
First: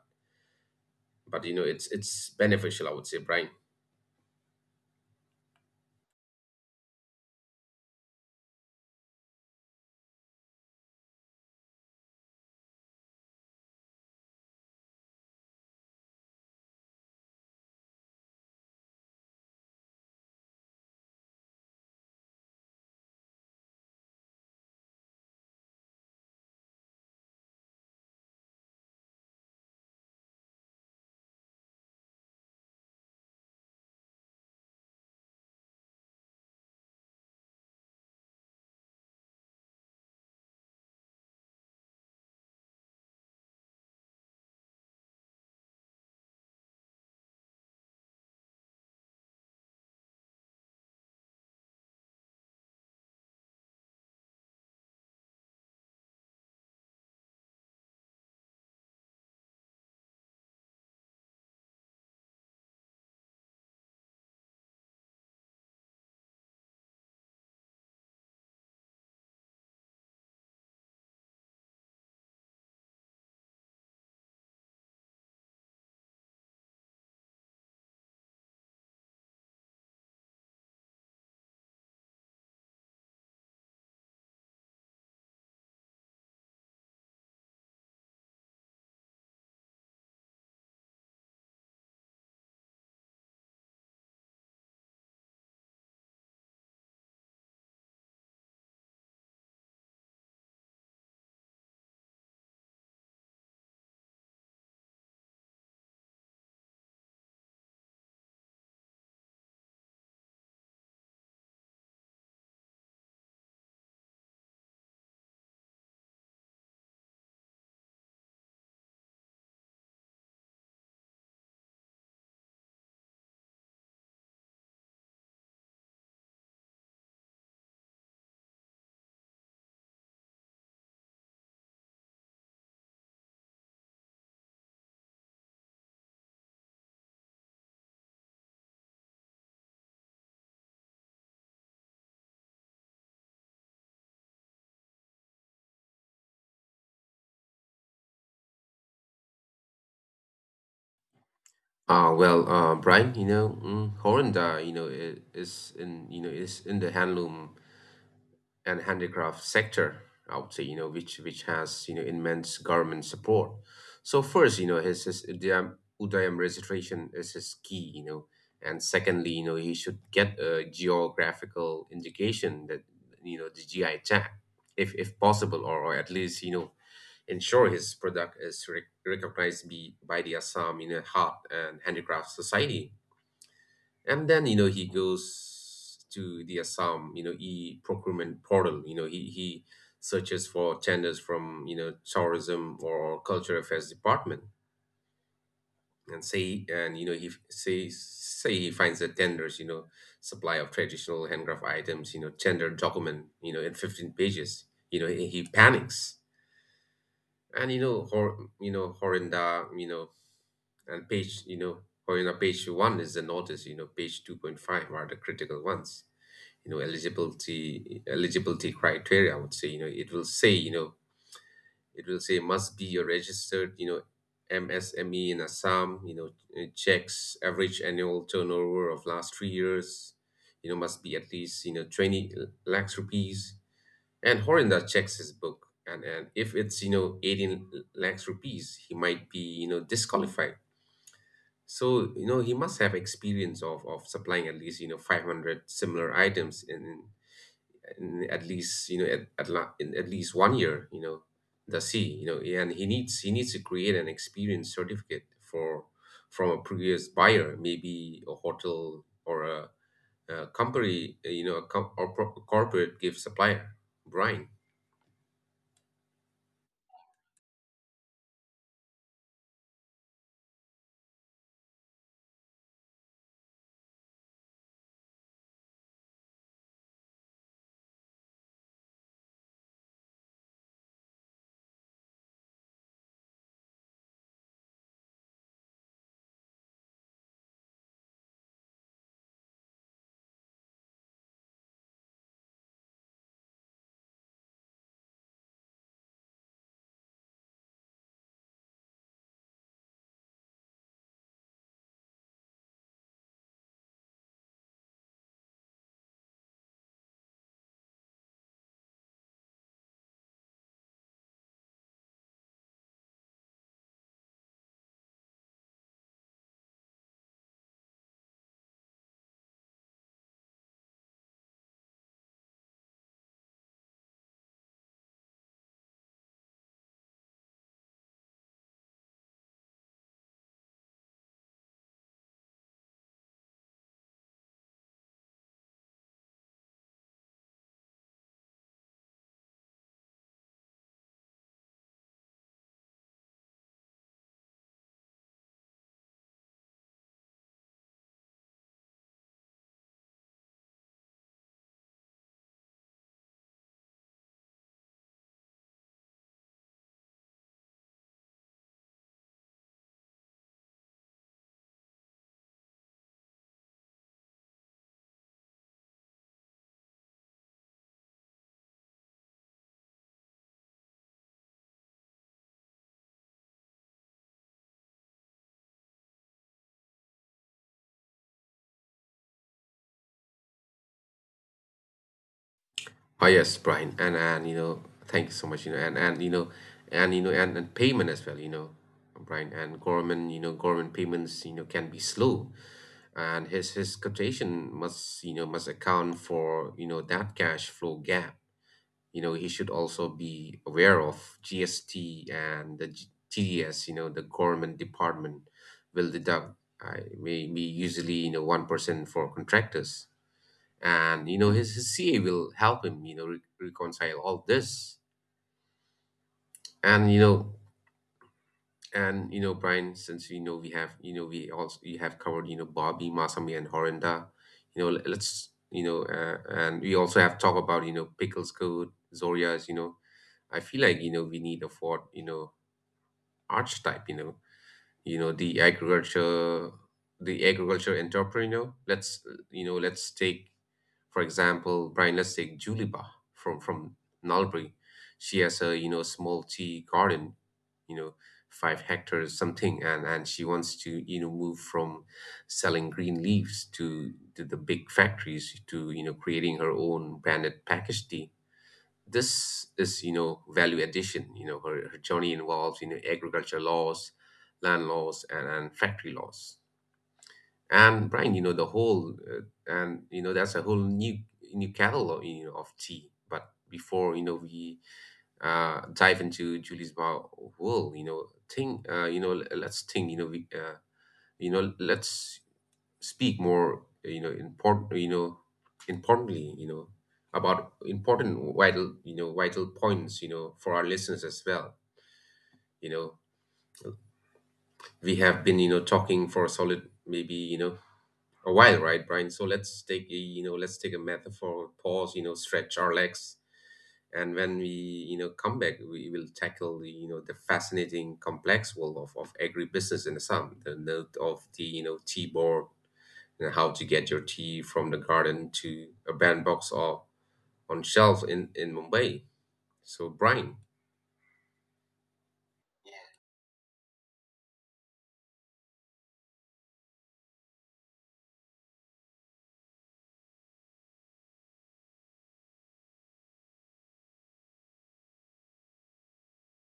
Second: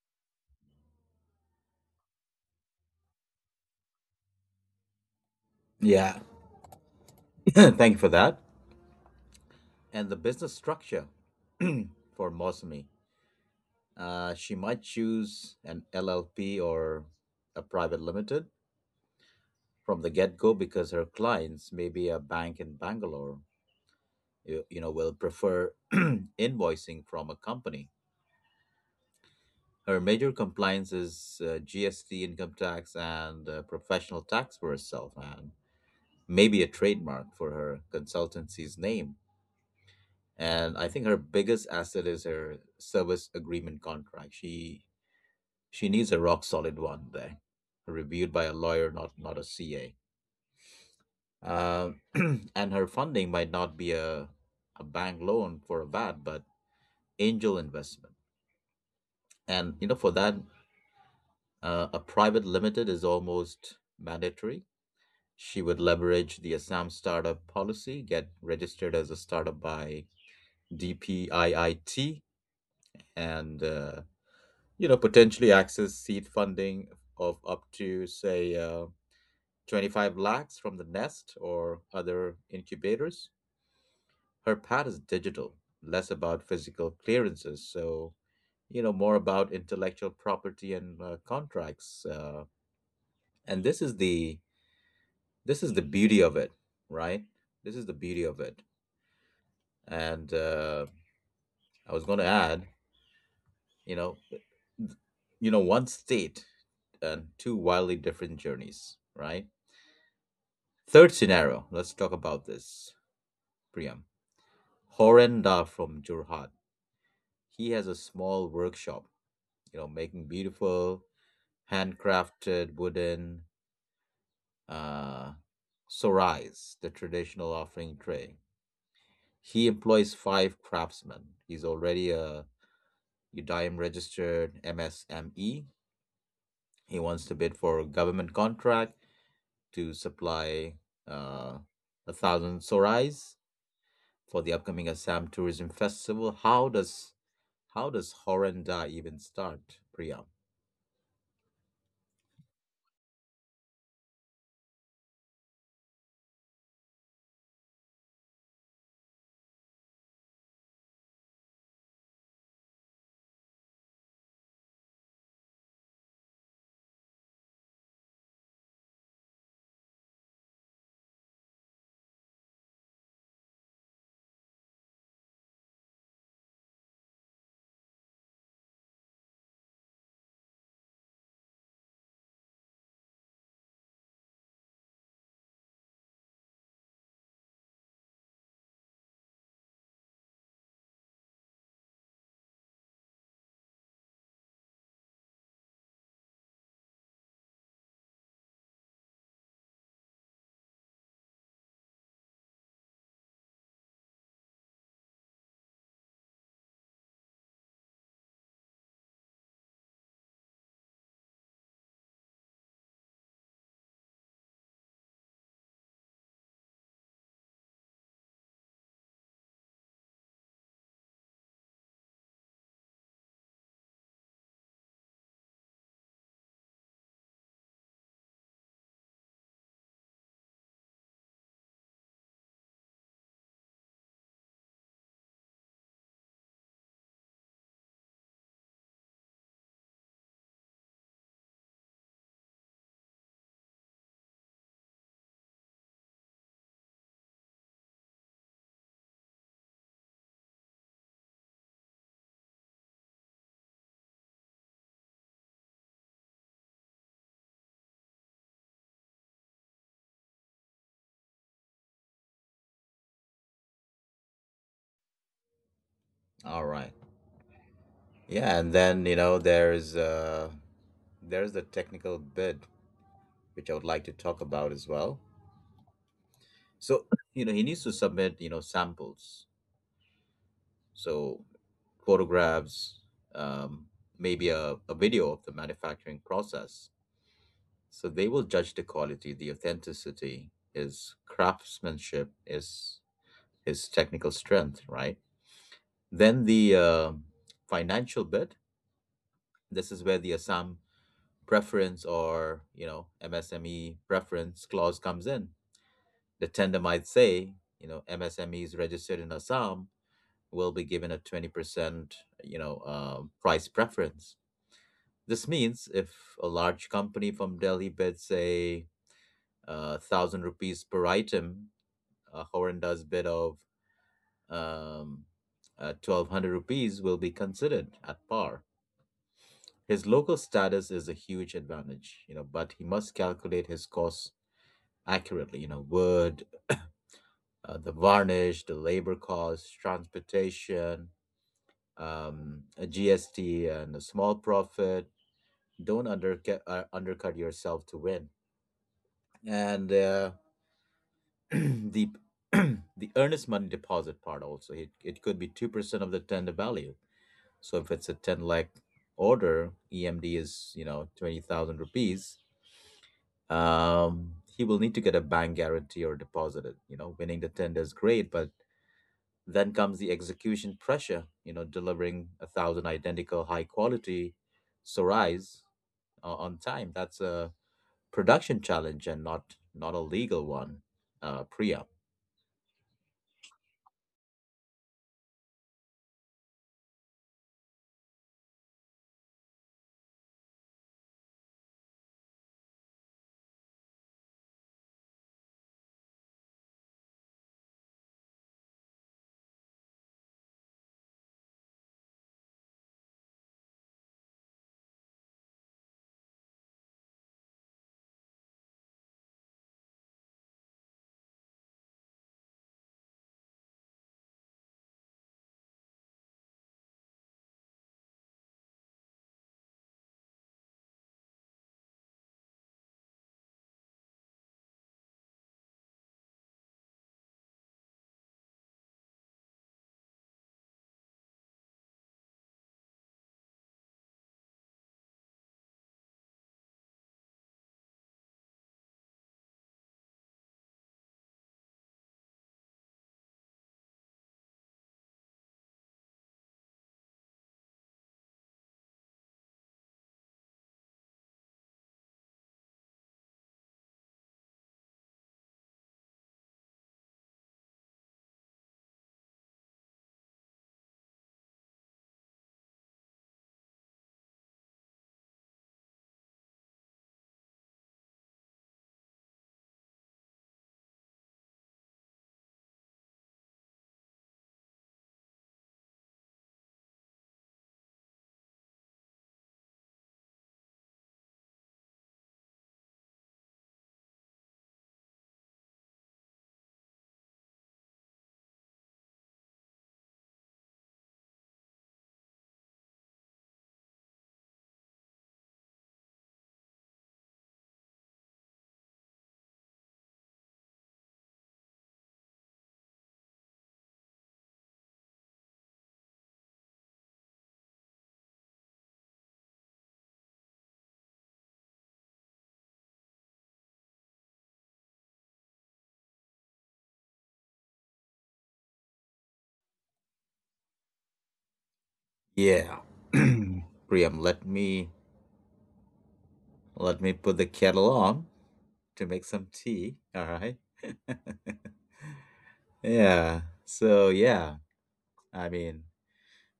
S2: but you know it's it's beneficial, I would say, Brian.
S1: Yeah. [laughs] Thank you for that. And the business structure for Mosmi. Uh, she might choose an L L P or a private limited from the get go because her clients, maybe a bank in Bangalore, you, you know, will prefer [clears throat] invoicing from a company. Her major compliance is uh, G S T, income tax, and uh, professional tax for herself, and maybe a trademark for her consultancy's name. And I think her biggest asset is her service agreement contract. She She needs a rock solid one, there, reviewed by a lawyer, not not a C A. Uh, [clears throat] and her funding might not be a a bank loan for a VAT, but angel investment. And you know, for that, uh, a private limited is almost mandatory. She would leverage the Assam startup policy, get registered as a startup by D P I I T, and uh, you know, potentially access seed funding of up to say um, 25 lakhs from the Nest or other incubators. Her pad is digital, less about physical clearances, so you know more about intellectual property and uh, contracts. Uh, and this is the this is the beauty of it, right? This is the beauty of it. And uh, I was going to add, you know, th- you know, one state and two wildly different journeys, right? Third scenario. Let's talk about this, Priyam. Horenda from Jorhat. He has a small workshop, you know, making beautiful handcrafted wooden uh, sorais, the traditional offering tray. He employs five craftsmen. He's already a UDIM registered M S M E. He wants to bid for a government contract to supply uh, a thousand sorais for the upcoming Assam Tourism Festival. How does how does Horanda even start, Priya?
S2: uh, well, uh, Brian, you know, mm, Horinda, you know, i- is in, you know, is in the handloom and handicraft sector, I would say, you know, which which has you know immense government support. So first, you know, his his Udayam, Udayam registration is his key, you know, and secondly, you know, he should get a geographical indication, that you know the G I tag, if if possible, or, or at least, you know ensure his product is rec- recognized be, by the Assam, you know, Heart and Handicraft Society. And then, you know he goes to the Assam, you know e-procurement portal. You know he he searches for tenders from, you know tourism or culture affairs department. And say and you know he f- say say he finds the tenders, you know supply of traditional handcraft items, you know tender document, you know in fifteen pages. You know he, he panics. And you know hor you know horinda you know and page you know Horinda, page one is the notice, you know page two point five are the critical ones. You know eligibility eligibility criteria, I would say. You know it will say you know it will say must be a registered, you know MSME in Assam. You know it checks average annual turnover of last three years. You know must be at least, you know twenty lakhs rupees. And Horinda checks his book, and and if it's, you know eighteen lakhs rupees, he might be, you know disqualified. So, you know he must have experience of of supplying at least, you know five hundred similar items in in at least, you know at at, la- in at least one year. You know does he you know and he needs, he needs to create an experience certificate for from a previous buyer, maybe a hotel or a, a company, uh, you know a com- or pro- corporate gift supplier, Brian.
S1: All right. Yeah, and then you know there's uh there's the technical bid which I would like to talk about as well. So, you know, he needs to submit, you know, samples. So photographs, um, maybe a, a video of the manufacturing process. So they will judge the quality, the authenticity, his craftsmanship, his his technical strength, right? Then the uh, financial bit. This is where the Assam preference or you know M S M E preference clause comes in. The tender might say, you know, M S M Es registered in Assam will be given a twenty percent, you know, uh, price preference. This means if a large company from Delhi bids say uh, thousand rupees per item, a Horan bid of um, uh, twelve hundred rupees will be considered at par. His local status is a huge advantage, you know, but he must calculate his costs accurately, you know, wood, uh, the varnish, the labor costs, transportation, um, a G S T, and a small profit. Don't undercut, uh, undercut yourself to win. And uh, [clears throat] the [clears throat] the earnest money deposit part also, it, it could be two percent of the tender value. So if it's a ten lakh order, EMD is you know twenty thousand rupees. Um, he will need to get a bank guarantee or deposit it. You know, winning the tender is great, but then comes the execution pressure. You know, delivering a thousand identical high quality sarais uh, on time. That's a production challenge and not not a legal one. Uh, Priya.
S2: Oh yes, Brian, and and you know, thank you so much. You know, and and you know, and you know, and, and payment as well. You know, Brian, and government. You know, government payments, You know, can be slow, and his his quotation must, you know must account for, you know that cash flow gap. You know, he should also be aware of G S T, and the G- T D S. You know, the government department will deduct. I may be usually you know one percent for contractors and you know his, his C A will help him you know re- reconcile all this and you know and you know Brian, since you know we have, you know we also you have covered, you know Bobby, Masami and Horinda, you know le- let's you know uh, and we also have talked about, you know pickles code zorias. you know I feel like, you know we need a fourth, you know archetype. You know you know the agriculture, the agriculture entrepreneur. Let's uh, you know let's take, for example, Brian, let's take Juliba from from Nalbury. She has a, you know small tea garden, you know five hectares something, and and she wants to, you know move from selling green leaves to to the big factories, to you know creating her own branded package tea. This is, you know value addition. You know her, her journey involves, you know agriculture laws, land laws and, and factory laws. And Brian, you know the whole uh, and you know that's a whole new, new catalog, you know of tea. But before, you know we uh dive into Julie's Bar world, you know think uh you know l- let's think, you know we uh you know let's speak more, uh, you know important you know importantly, you know about important vital, you know vital points, you know for our listeners as well. you know we have been, you know talking for a solid maybe, you know a while, right, Brian? So let's take a, you know let's take a metaphor pause, you know stretch our legs, and when we, you know come back, we will tackle the, you know the fascinating complex world of, of agribusiness in the sum the note of the, you know t board. You know, how to get your tea from the garden to a bandbox or on shelf in, in Mumbai. So, Brian.
S1: Yeah. [clears throat] Priam, let me let me put the kettle on to make some tea. All right. [laughs] Yeah. So yeah, I mean,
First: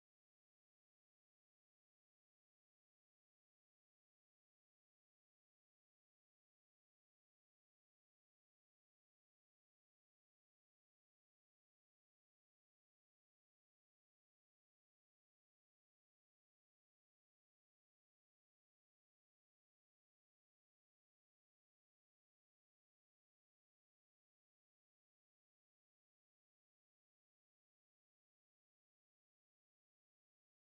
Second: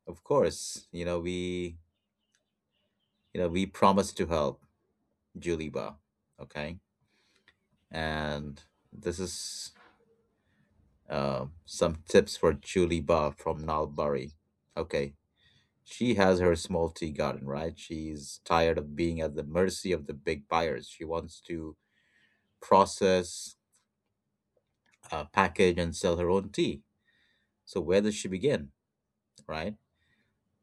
S1: of course, you know, we you know, we promised to help Juliba, okay? And this is uh, some tips for Juliba from Nalbari. Okay. She has her small tea garden, right? She's tired of being at the mercy of the big buyers. She wants to process, uh, package, and sell her own tea. So where does she begin, right?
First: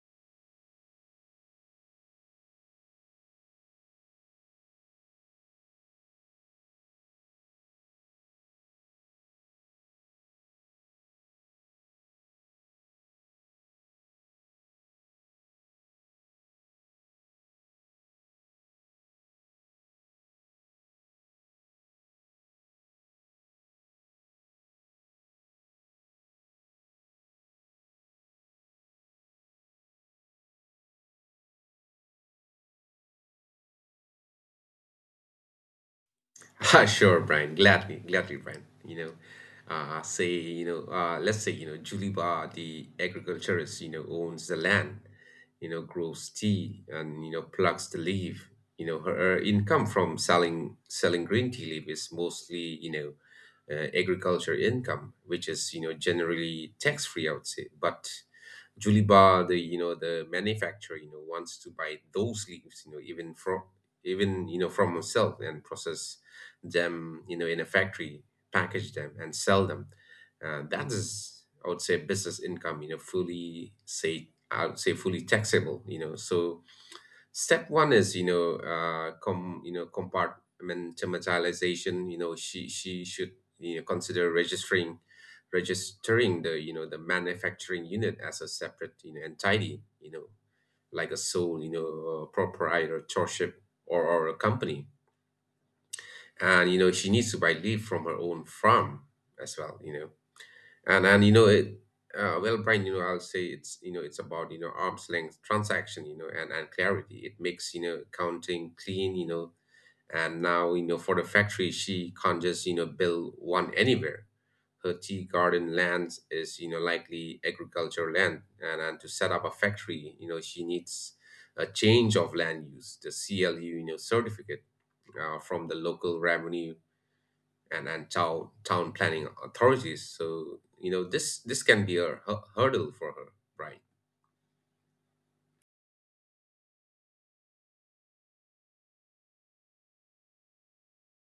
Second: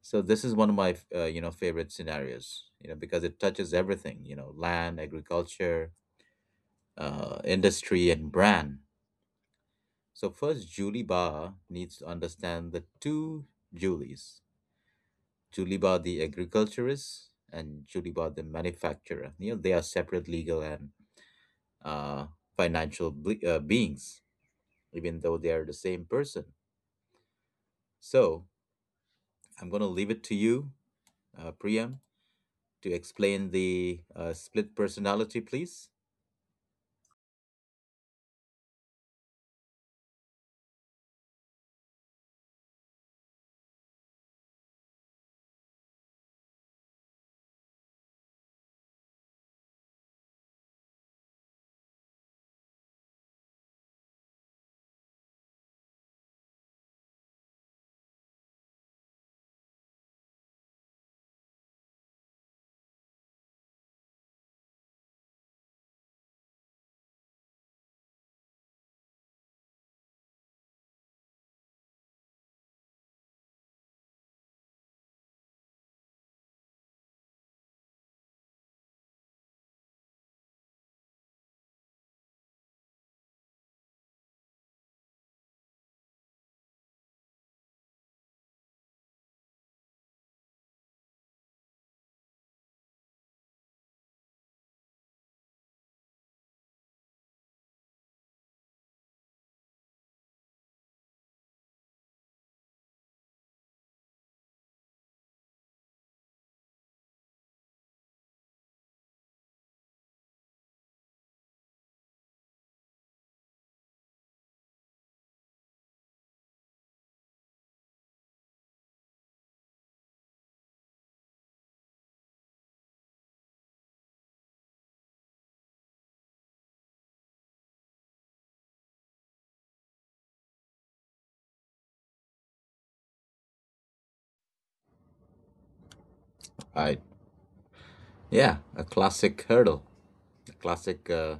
S1: So this is one of my uh, you know favorite scenarios, you know, because it touches everything, you know, land, agriculture, uh, industry, and brand. So first, Julie Barr needs to understand the two Julies, Julie Barr the agriculturist and Julie Barr the manufacturer. You know, they are separate legal and uh, financial ble- uh, beings, even though they are the same person. So I'm gonna leave it to you, uh, Priyam, to explain the uh, split personality, please?
S2: [laughs] Ah, sure, Brian. Gladly, gladly, Brian. You know, uh, say, you know, uh, let's say, you know, Julie Barr, the agriculturist, you know, owns the land, you know, grows tea and, you know, plucks the leaf. You know, her, her income from selling selling green tea leaf is mostly, you know, uh, agriculture income, which is, you know, generally tax free, I would say. But Juliba, the you know the manufacturer, you know wants to buy those leaves, you know even from even you know from himself and process them, you know in a factory, package them and sell them. Uh, that is, I would say, business income, you know, fully say I would say fully taxable, you know. So step one is, you know uh com you know compartmentalization. You know she she should, you know consider registering registering the, you know the manufacturing unit as a separate, you know entity, you know like a sole, you know uh, proprietorship or, or a company, and you know she needs to buy leave from her own farm as well. You know and and you know it uh, Well, Brian, you know I'll say it's, you know it's about, you know arm's length transaction, you know and and clarity. It makes, you know accounting clean, you know and now, you know for the factory, she can't just, you know build one anywhere. Her tea garden land is, you know likely agricultural land, and, and to set up a factory, you know she needs a change of land use, the clu you know certificate, uh, from the local revenue and and town town planning authorities. So, you know this this can be a hu- hurdle for her, right?
S1: Right. Yeah, a classic hurdle, a classic uh,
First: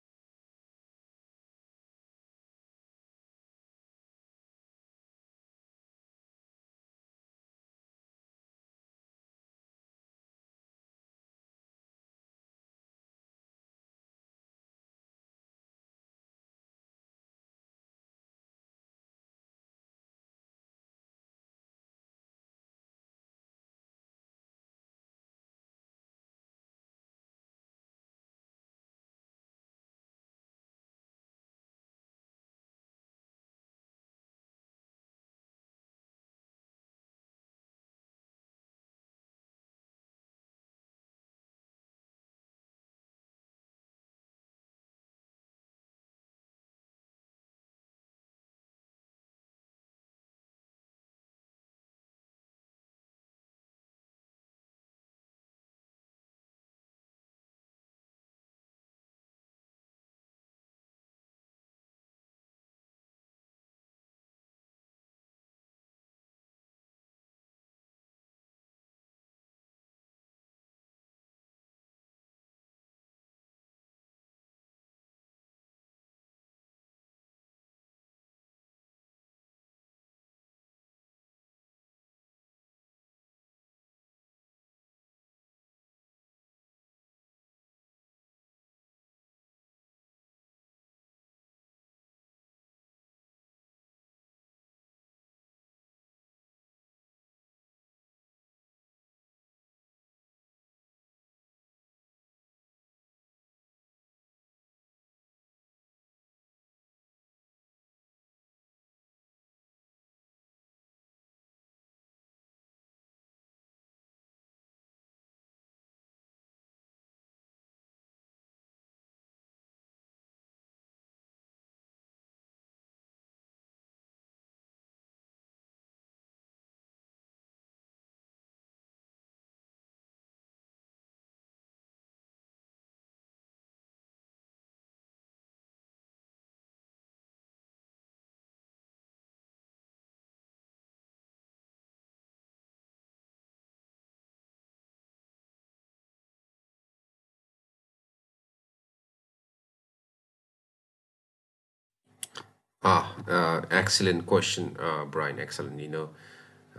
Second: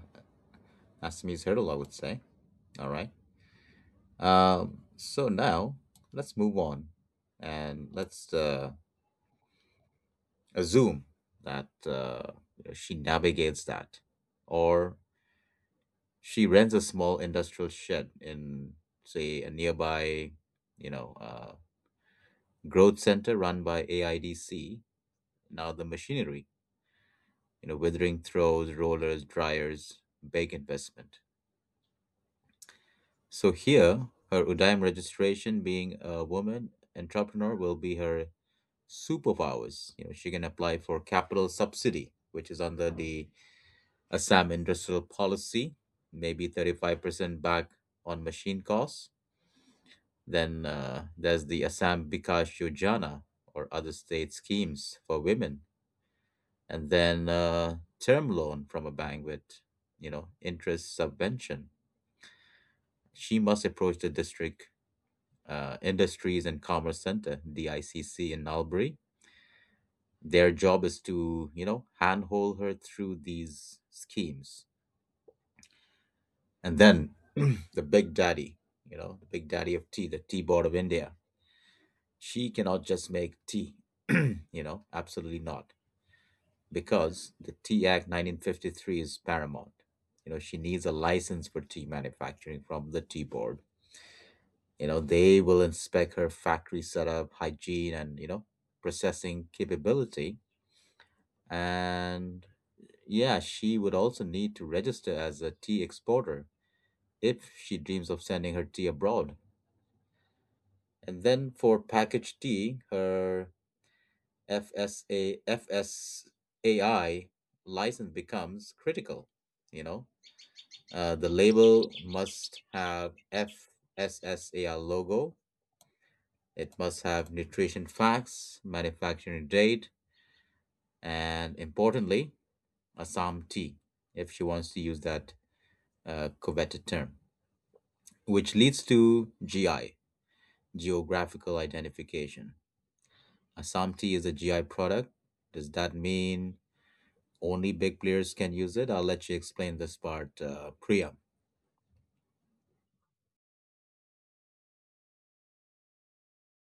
S1: Assamese hurdle, I would say. All right. Um, so now let's move on and let's uh, assume that uh, she navigates that, or she rents a small industrial shed in, say, a nearby, you know, uh, growth center run by A I D C. Now the machinery, you know, withering throws, rollers, dryers, big investment. So here, her Udaim registration being a woman entrepreneur will be her superpowers. You know, she can apply for capital subsidy, which is under the Assam Industrial Policy, maybe thirty-five percent back on machine costs. Then uh, there's the Assam Bikash Yojana or other state schemes for women. And then uh, term loan from a bank with, you know, interest subvention. She must approach the District uh, Industries and Commerce Center, D I C C, in Albury. Their job is to, you know, handhold her through these schemes. And then [clears throat] the big daddy, you know, the big daddy of tea, the Tea Board of India. She cannot just make tea, [clears throat] you know, absolutely not, because the Tea Act nineteen fifty-three is paramount. You know, she needs a license for tea manufacturing from the Tea Board. You know, they will inspect her factory setup, hygiene, and, you know, processing capability. And yeah, she would also need to register as a tea exporter if she dreams of sending her tea abroad. And then for packaged tea, her F S A F S A I license becomes critical. You know, uh, the label must have F S S A I logo. It must have nutrition facts, manufacturing date, and importantly, Assam tea, if she wants to use that uh, coveted term, which leads to G I, geographical identification. Assam tea is a G I product. Does that mean only big players can use it? I'll let you explain this part, uh, Priya.
S2: Ah, uh, excellent question, uh, Brian. Excellent. You know,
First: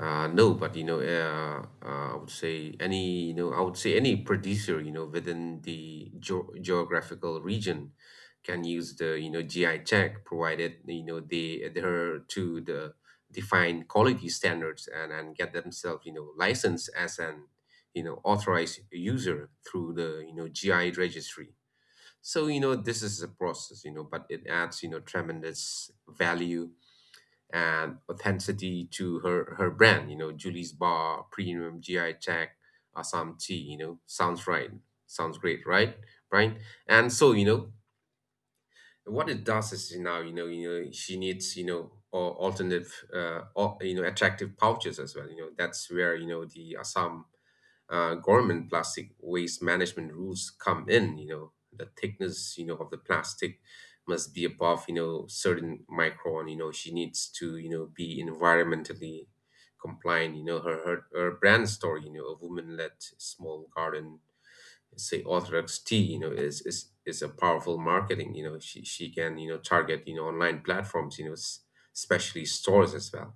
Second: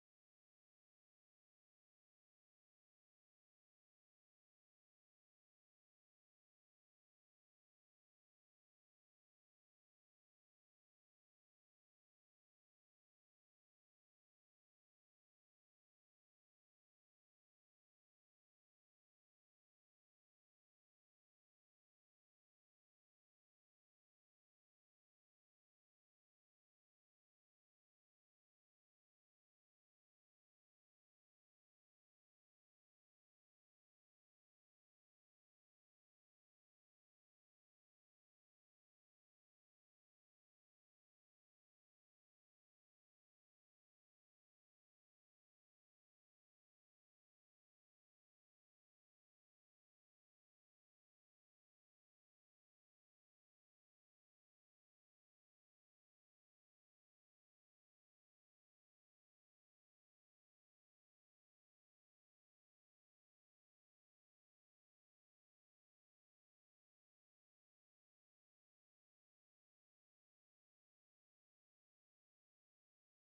S2: Uh, no, but you know, uh, uh, I would say any, you know, I would say any producer, you know, within the geo geographical region, can use the, you know, G I check, provided, you know, they adhere to the defined quality standards, and, and get themselves, you know, licensed as an, you know, authorized user through the, you know, G I registry. So, you know, this is a process, you know, but it adds, you know, tremendous value and authenticity to her her brand. You know, Julie's Bar, Premium, G I Tech, Assam Tea. You know, sounds right. Sounds great, right, Brian? And so, you know what it does is now, you know you know she needs, you know or alternative uh, or, you know attractive pouches as well. You know that's where, you know the Assam uh, government plastic waste management rules come in, you know, the thickness, you know, of the plastic must be above, you know, certain micron, you know, she needs to, you know, be environmentally compliant, you know, her, her, her brand store, you know, a woman-led small garden, say Orthodox tea, you know, is, is, is a powerful marketing, you know, she, she can, you know, target, you know, online platforms, you know, s- especially stores as well.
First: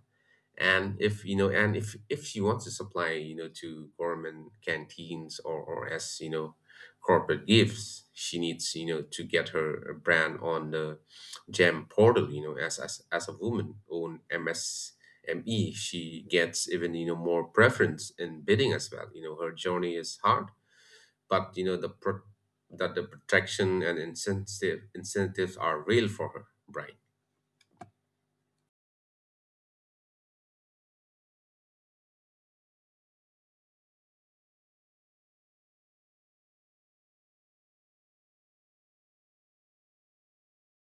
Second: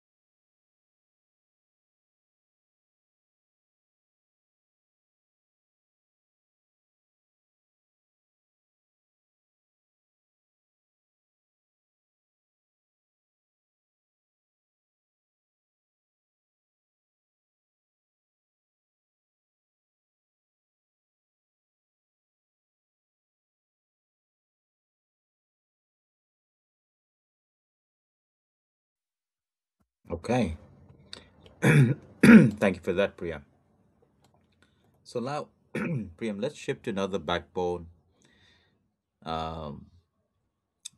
S2: And if you know and if if she wants to supply, you know to government canteens, or or as you know corporate gifts, she needs, you know to get her brand on the GeM portal. You know as as, as a woman owned M S M E, she gets even, you know more preference in bidding as well. You know her journey is hard, but, you know the pro- that the protection and incentive incentives are real for her, right?
S1: Okay. [clears throat] Thank you for that, Priya. So now, [clears throat] Priyam, let's shift to another backbone, um,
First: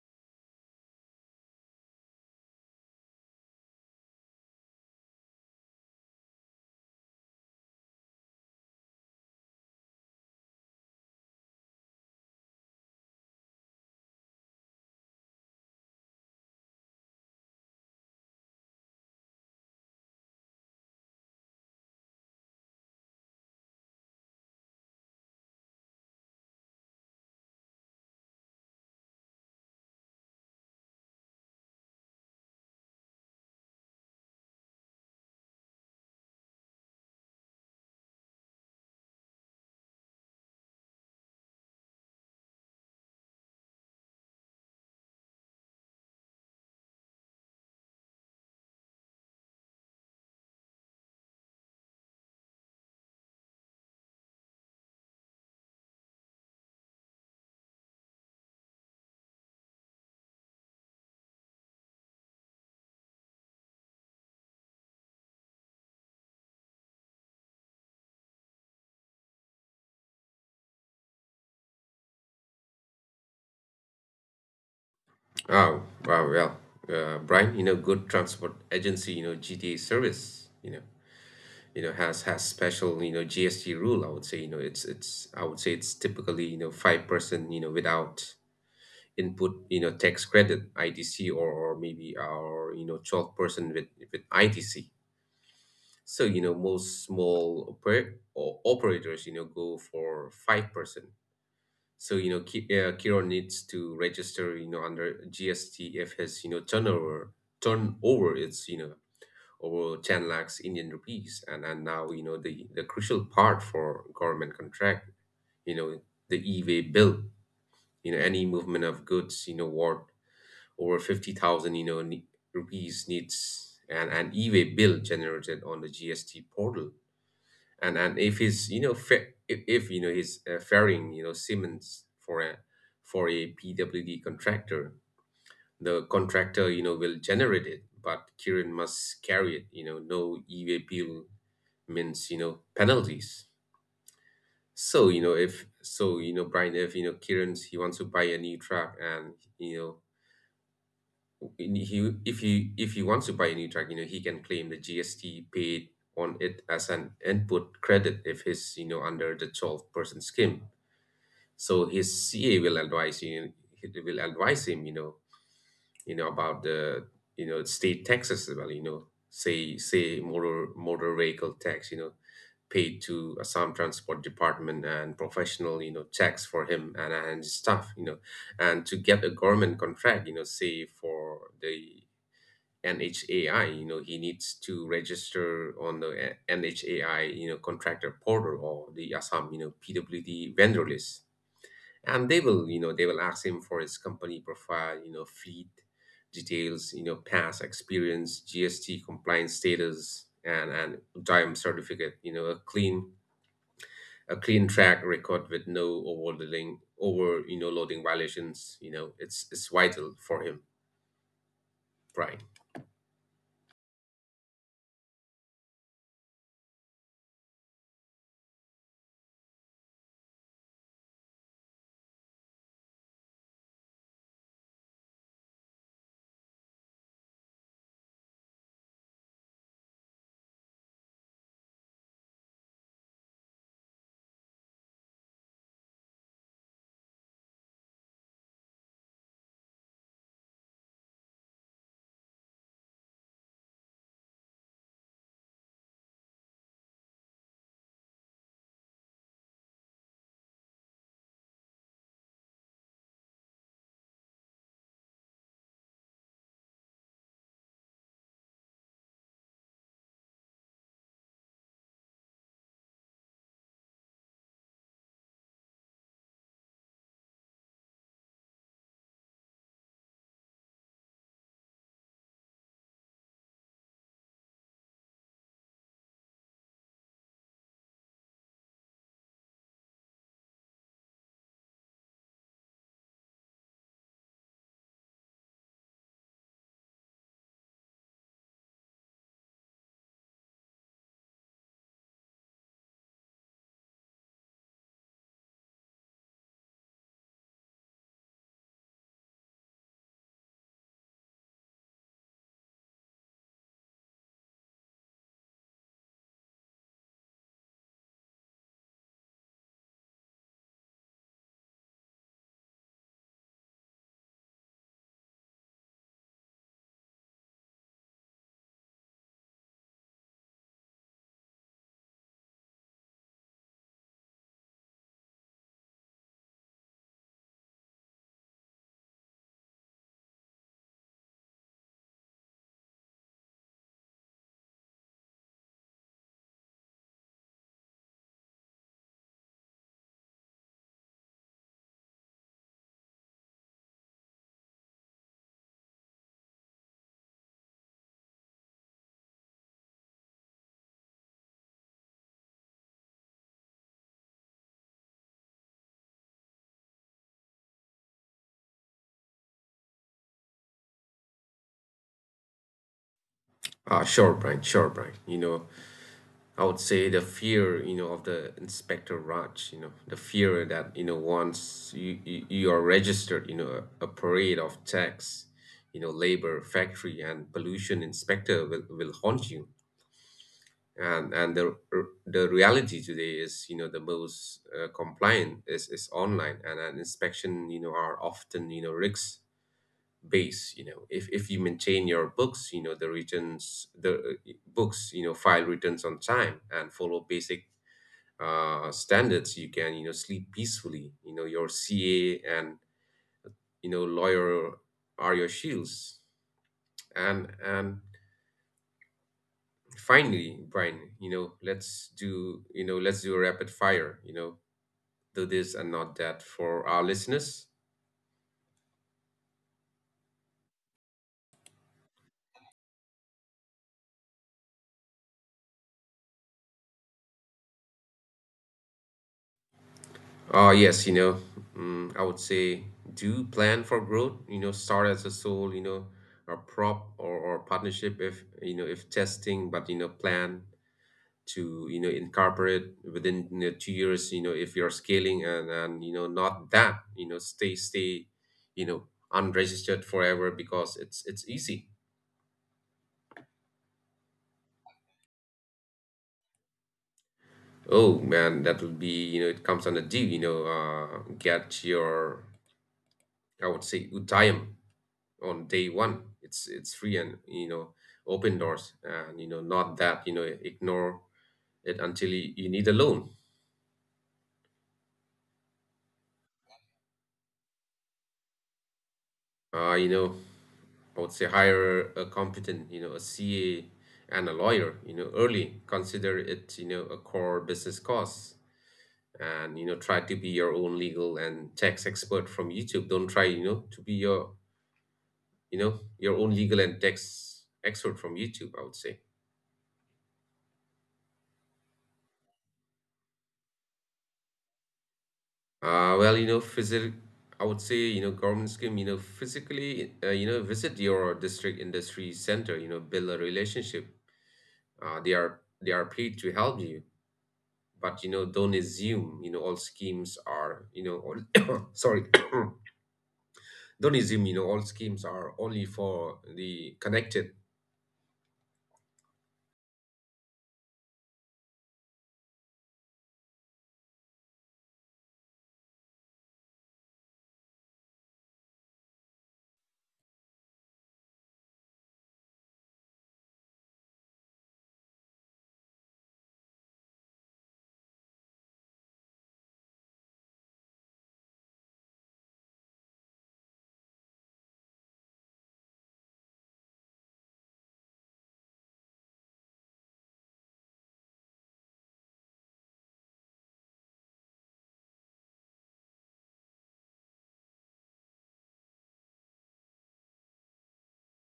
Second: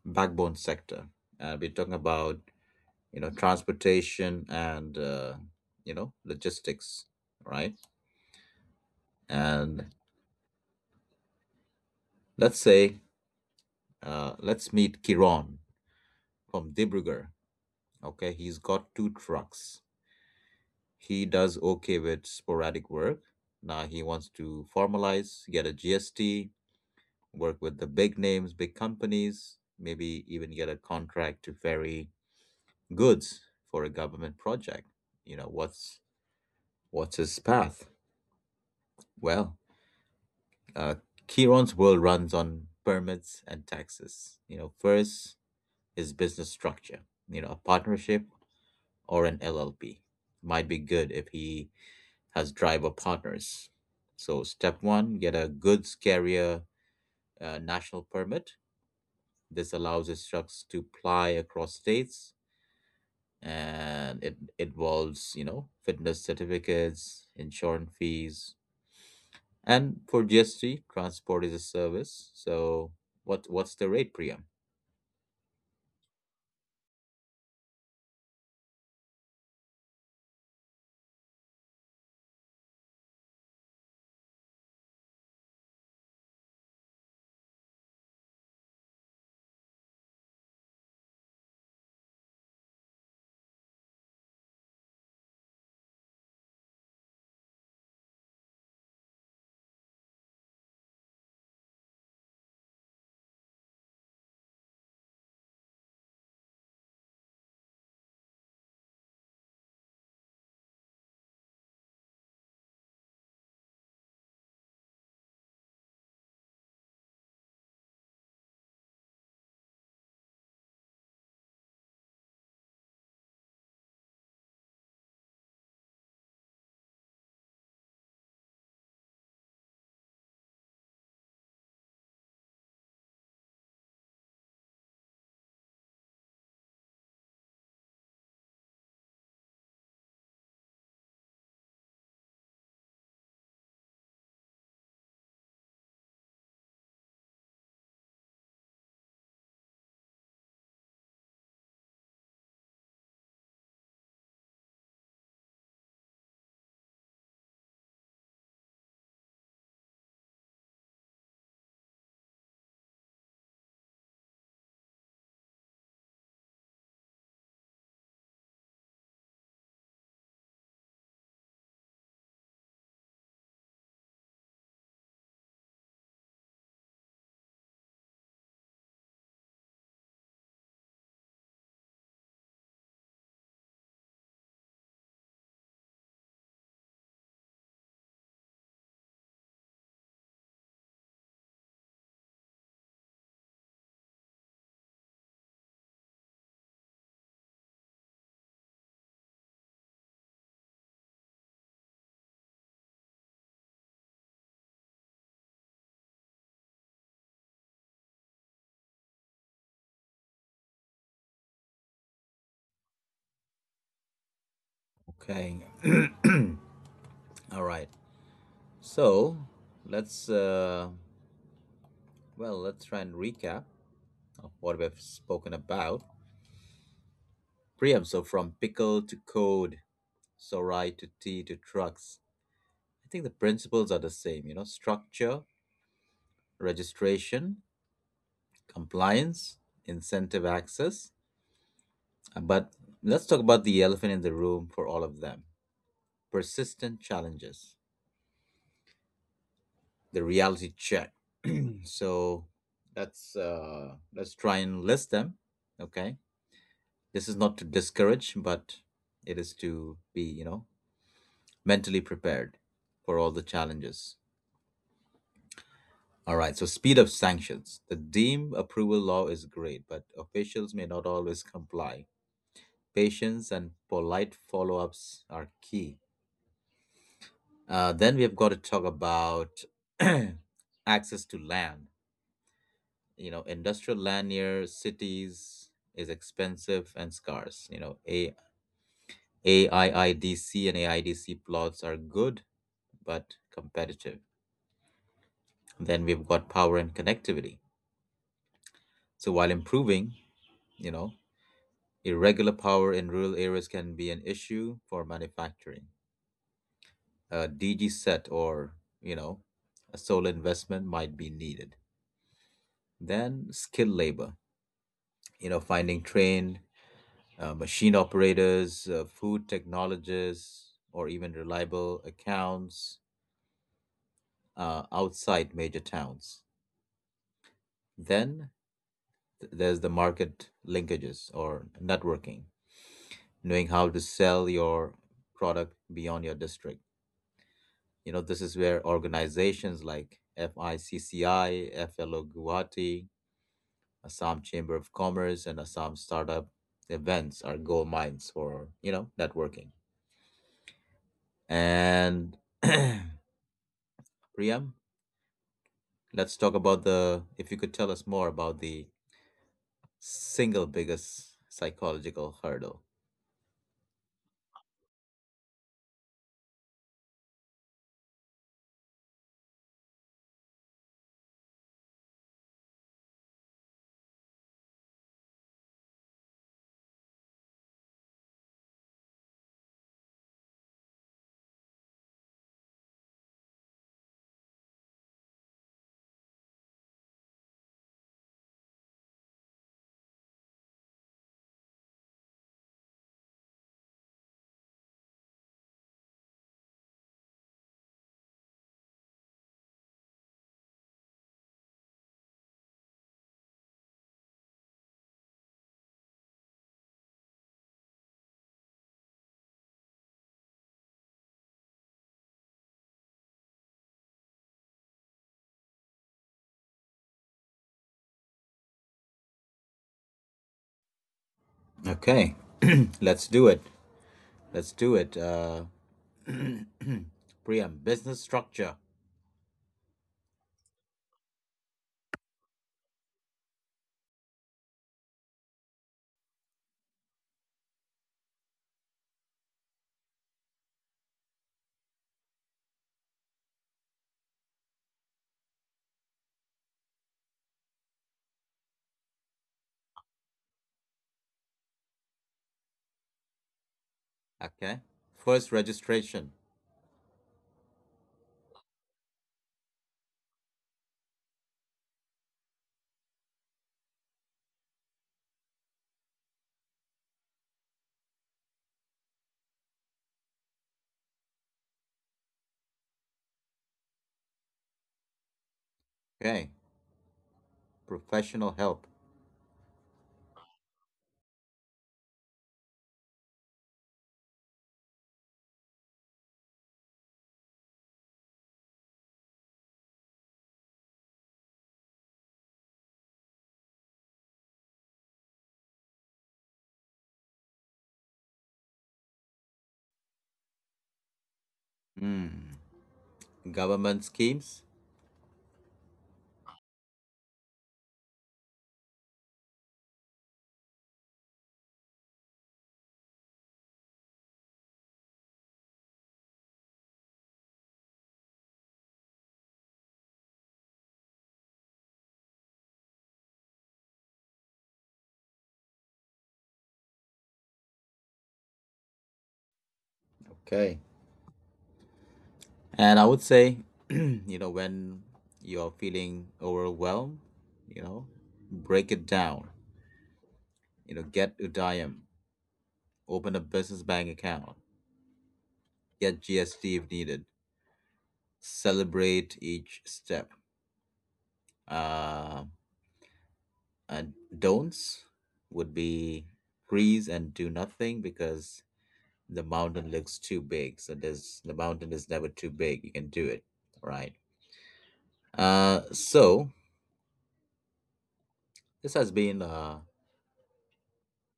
S1: backbone sector. Uh, we're talking about you know transportation and uh, you know logistics, right? And let's say, uh, let's meet Kiron from Dibrugarh. Okay, he's got two trucks. He does okay with sporadic work. Now he wants to formalize, get a GST, work with the big names, big companies, maybe even get a contract to ferry goods for a government project. You know, what's what's his path? Well, Uh, Kiron's world runs on permits and taxes. You know, first is business structure. You know, a partnership or an L L P might be good if he has driver partners. So, step one, get a goods carrier uh, national permit. This allows his trucks to ply across states, and it involves, you know, fitness certificates, insurance fees. And for G S T, transport is a service. So, what what's the rate, Priya?
S2: Oh, wow, well, uh, Brian, you know, good transport agency, you know, G T A service, you know, you know, has, has special, you know, G S T rule. I would say, you know, it's it's I would say it's typically, you know, five percent, you know, without input, you know, tax credit, I T C, or or maybe our, you know, twelve percent with with I T C. So, you know, most small oper or operators, you know, go for five percent. So, you know, Ki- uh, Kiron needs to register, you know, under G S T if his, you know, turnover turnover is, you know, over ten lakhs Indian rupees. And and now, you know, the the crucial part for government contract, you know, the e-way bill, you know, any movement of goods, you know, worth over fifty thousand, you know, ne- rupees, needs an, an e-way bill generated on the G S T portal. And and if he's, you know fa- if, if you know he's, uh, faring, you know Siemens, for a for a P W D contractor, the contractor, you know will generate it, but Kirin must carry it. You know, no E V bill means, you know penalties. So you know if so you know Brian, if, you know Kiran, he wants to buy a new truck, and, you know he if he if he wants to buy a new truck, you know he can claim the G S T paid on it as an input credit, if he's, you know under the twelve percent scheme. So his C A will advise you, he will advise him, you know you know about the, you know state taxes as well. You know say say Motor, motor vehicle tax, you know paid to Assam Transport Department, and professional, you know tax for him and and his staff. You know and to get a government contract, you know say for the N H A I, you know he needs to register on the N H A I, you know contractor portal, or the Assam, you know P W D vendor list, and they will, you know they will ask him for his company profile, you know fleet details, you know past experience, G S T compliance status, and and time certificate, you know a clean, a clean track record with no overloading, over you know loading violations. You know it's it's vital for him, Brian.
S1: Okay. [clears throat] All right. So let's uh, well let's try and recap of what we've spoken about. Priam. So from pickle to code, so right to tea to trucks. I think the principles are the same. You know, structure, registration, compliance, incentive access. Uh, But let's talk about the elephant in the room for all of them. Persistent challenges. The reality check. So let's uh, let's try and list them. Okay, this is not to discourage, but it is to be, you know, mentally prepared for all the challenges. All right. So speed of sanctions. The deem approval law is great, but officials may not always comply. Patience and polite follow-ups are key. Uh, then we have got to talk about [clears throat] access to land. You know, industrial land near cities is expensive and scarce. You know, a AIIDC and A I D C plots are good, but competitive. Then we've got power and connectivity. So while improving, you know, irregular power in rural areas can be an issue for manufacturing. A D G set or, you know, a solar investment might be needed. Then skilled labor, you know, finding trained uh, machine operators, uh, food technologists, or even reliable accounts uh, outside major towns. Then th- there's the market linkages or networking, knowing how to sell your product beyond your district. You know, this is where organizations like FICCI, FLO Guwahati, Assam Chamber of Commerce, and Assam Startup events are gold mines for, you know, networking. And [clears throat] Priyam, let's talk about the, if you could tell us more about the single biggest psychological hurdle.
S2: Ah, sure, Brian, sure, Brian, you know I would say the fear, you know, of the Inspector Raj, you know, the fear that, you know, once you, you, you are registered, you know, a, a parade of tax, you know, labor, factory, and pollution inspector will, will haunt you. And and the r- the reality today is, you know, the most, uh, compliant is, is online, and an inspection, you know, are often, you know, risks based. You know, if if you maintain your books, you know, the returns, the uh, books, you know, file returns on time, and follow basic, uh, standards, you can, you know sleep peacefully. You know your C A and, you know lawyer are your shields. And and finally, Brian, you know let's do you know let's do a rapid fire, you know do this and not that, for our listeners.
S1: Okay, [clears throat] let's do it. Let's do it. Uh, Priam, business structure.
S2: Uh yes, you know mm, I would say do plan for growth. You know start as a sole, you know or prop or, or partnership, if, you know if testing, but, you know plan to, you know incorporate within, you know, two years, you know if you're scaling, and and you know not that, you know stay, stay you know unregistered forever because it's, it's easy.
S1: Okay. First registration.
S2: Oh man, that will be, you know it comes on a deal. You know uh get your, I would say, Utayam on day one. It's, it's free, and, you know open doors. And, you know not that, you know ignore it until you, you need a loan.
S1: Okay. Professional help.
S2: uh you know I would say, hire a competent, you know, a C A and a lawyer, you know, early. Consider it, you know, a core business cost, and, you know, try to be your own legal and tax expert from YouTube. Don't try, you know, to be your, you know, your own legal and tax expert from YouTube, I would say.
S1: Mm. Government schemes.
S2: Uh, well, you know, physic I would say, you know, government scheme, you know, physically, uh, you know, visit your district industry center, you know, build a relationship. Uh, they are, they are paid to help you, but, you know don't assume, you know all schemes are, you know all, [coughs] sorry [coughs] don't assume, you know all schemes are only for the connected.
S1: Okay. And I would say, [clears throat] you know, when you're feeling overwhelmed, you know, break it down. You know, get Udayam, open a business bank account, get G S T if needed. Celebrate each step. Uh, and don'ts would be freeze and do nothing because the mountain looks too big. So there's the mountain is never too big. You can do it, right? Uh, so this has been, uh,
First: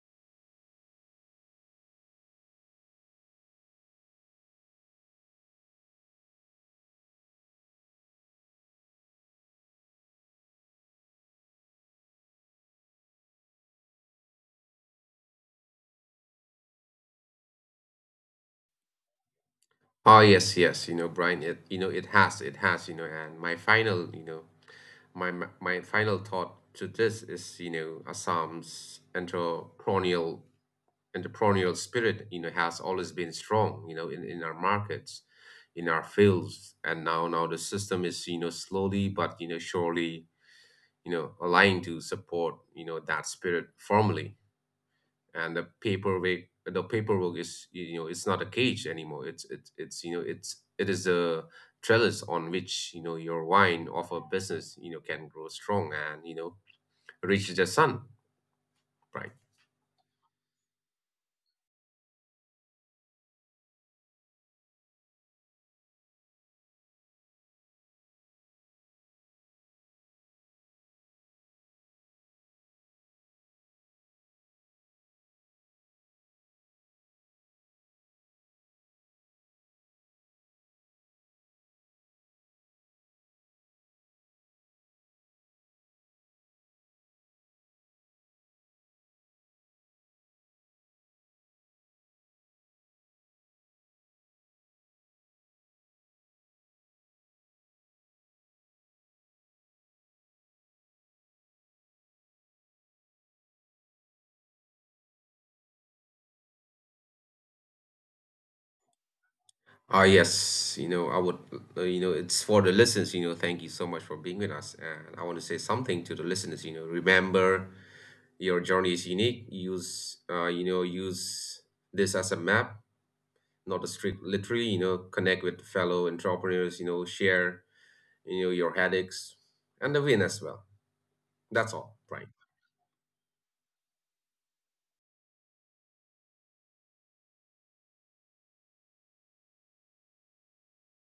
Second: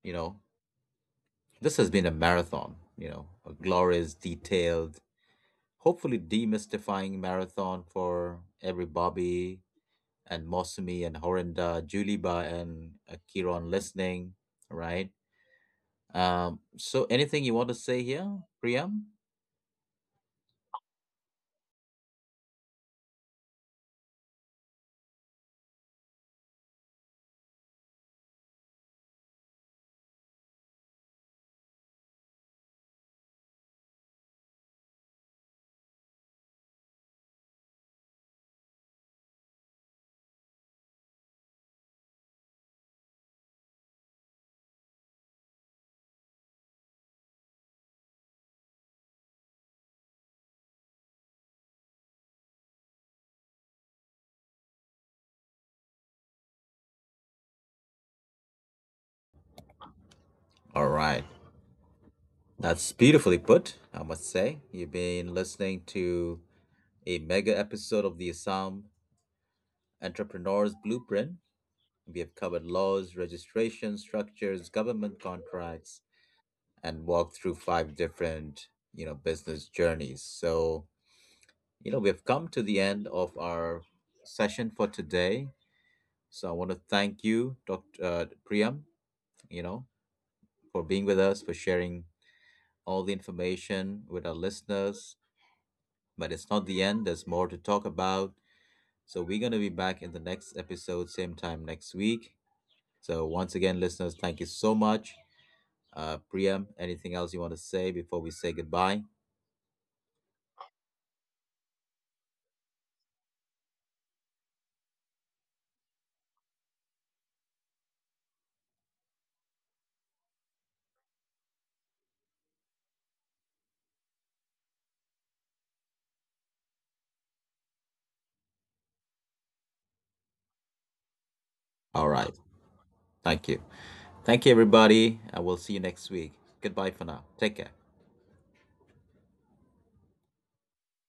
S1: you know, this has been a marathon. You know, a glorious, detailed, hopefully demystifying marathon for every Bobby and Mosumi and Horinda, Juliba, and uh, Kiron listening, right? Um, so anything you want to say here, Priyam?
S2: Oh yes, yes, you know, Brian, it, you know it has, it has, you know, and my final, you know, my my my final thought to this is, you know, Assam's entrepreneurial entrepreneurial spirit, you know, has always been strong, you know, in, in our markets, in our fields. And now now the system is, you know, slowly but, you know, surely, you know, aligned to support, you know, that spirit formally. And the paperwork the paperwork is, you know it's not a cage anymore. It's it's it's you know it's It is a trellis on which, you know your wine of a business, you know can grow strong, and, you know reach the sun, right?
S1: All right. That's beautifully put, I must say. You've been listening to a mega episode of the Assam Entrepreneur's Blueprint. We have covered laws, registration structures, government contracts, and walked through five different, you know, business journeys. So, you know, we have come to the end of our session for today. So I want to thank you, doctor Uh, Priyam, you know, for being with us, for sharing all the information with our listeners. But it's not the end, there's more to talk about. So we're going to be back in the next episode, same time next week. So once again, listeners, thank you so much. Uh, Priyam, anything else you want to say before we say goodbye?
S2: Ah, yes, you know, I would, uh, you know, it's for the listeners, you know, thank you so much for being with us. And I want to say something to the listeners, you know, remember, your journey is unique. Use, uh, you know, use this as a map, not a strict literally. You know, connect with fellow entrepreneurs, you know, share, you know, your headaches and the win as well. That's all,
S1: All
S2: right?
S1: right. Thank you. Thank you, everybody. I will see you next week. Goodbye for now. Take care.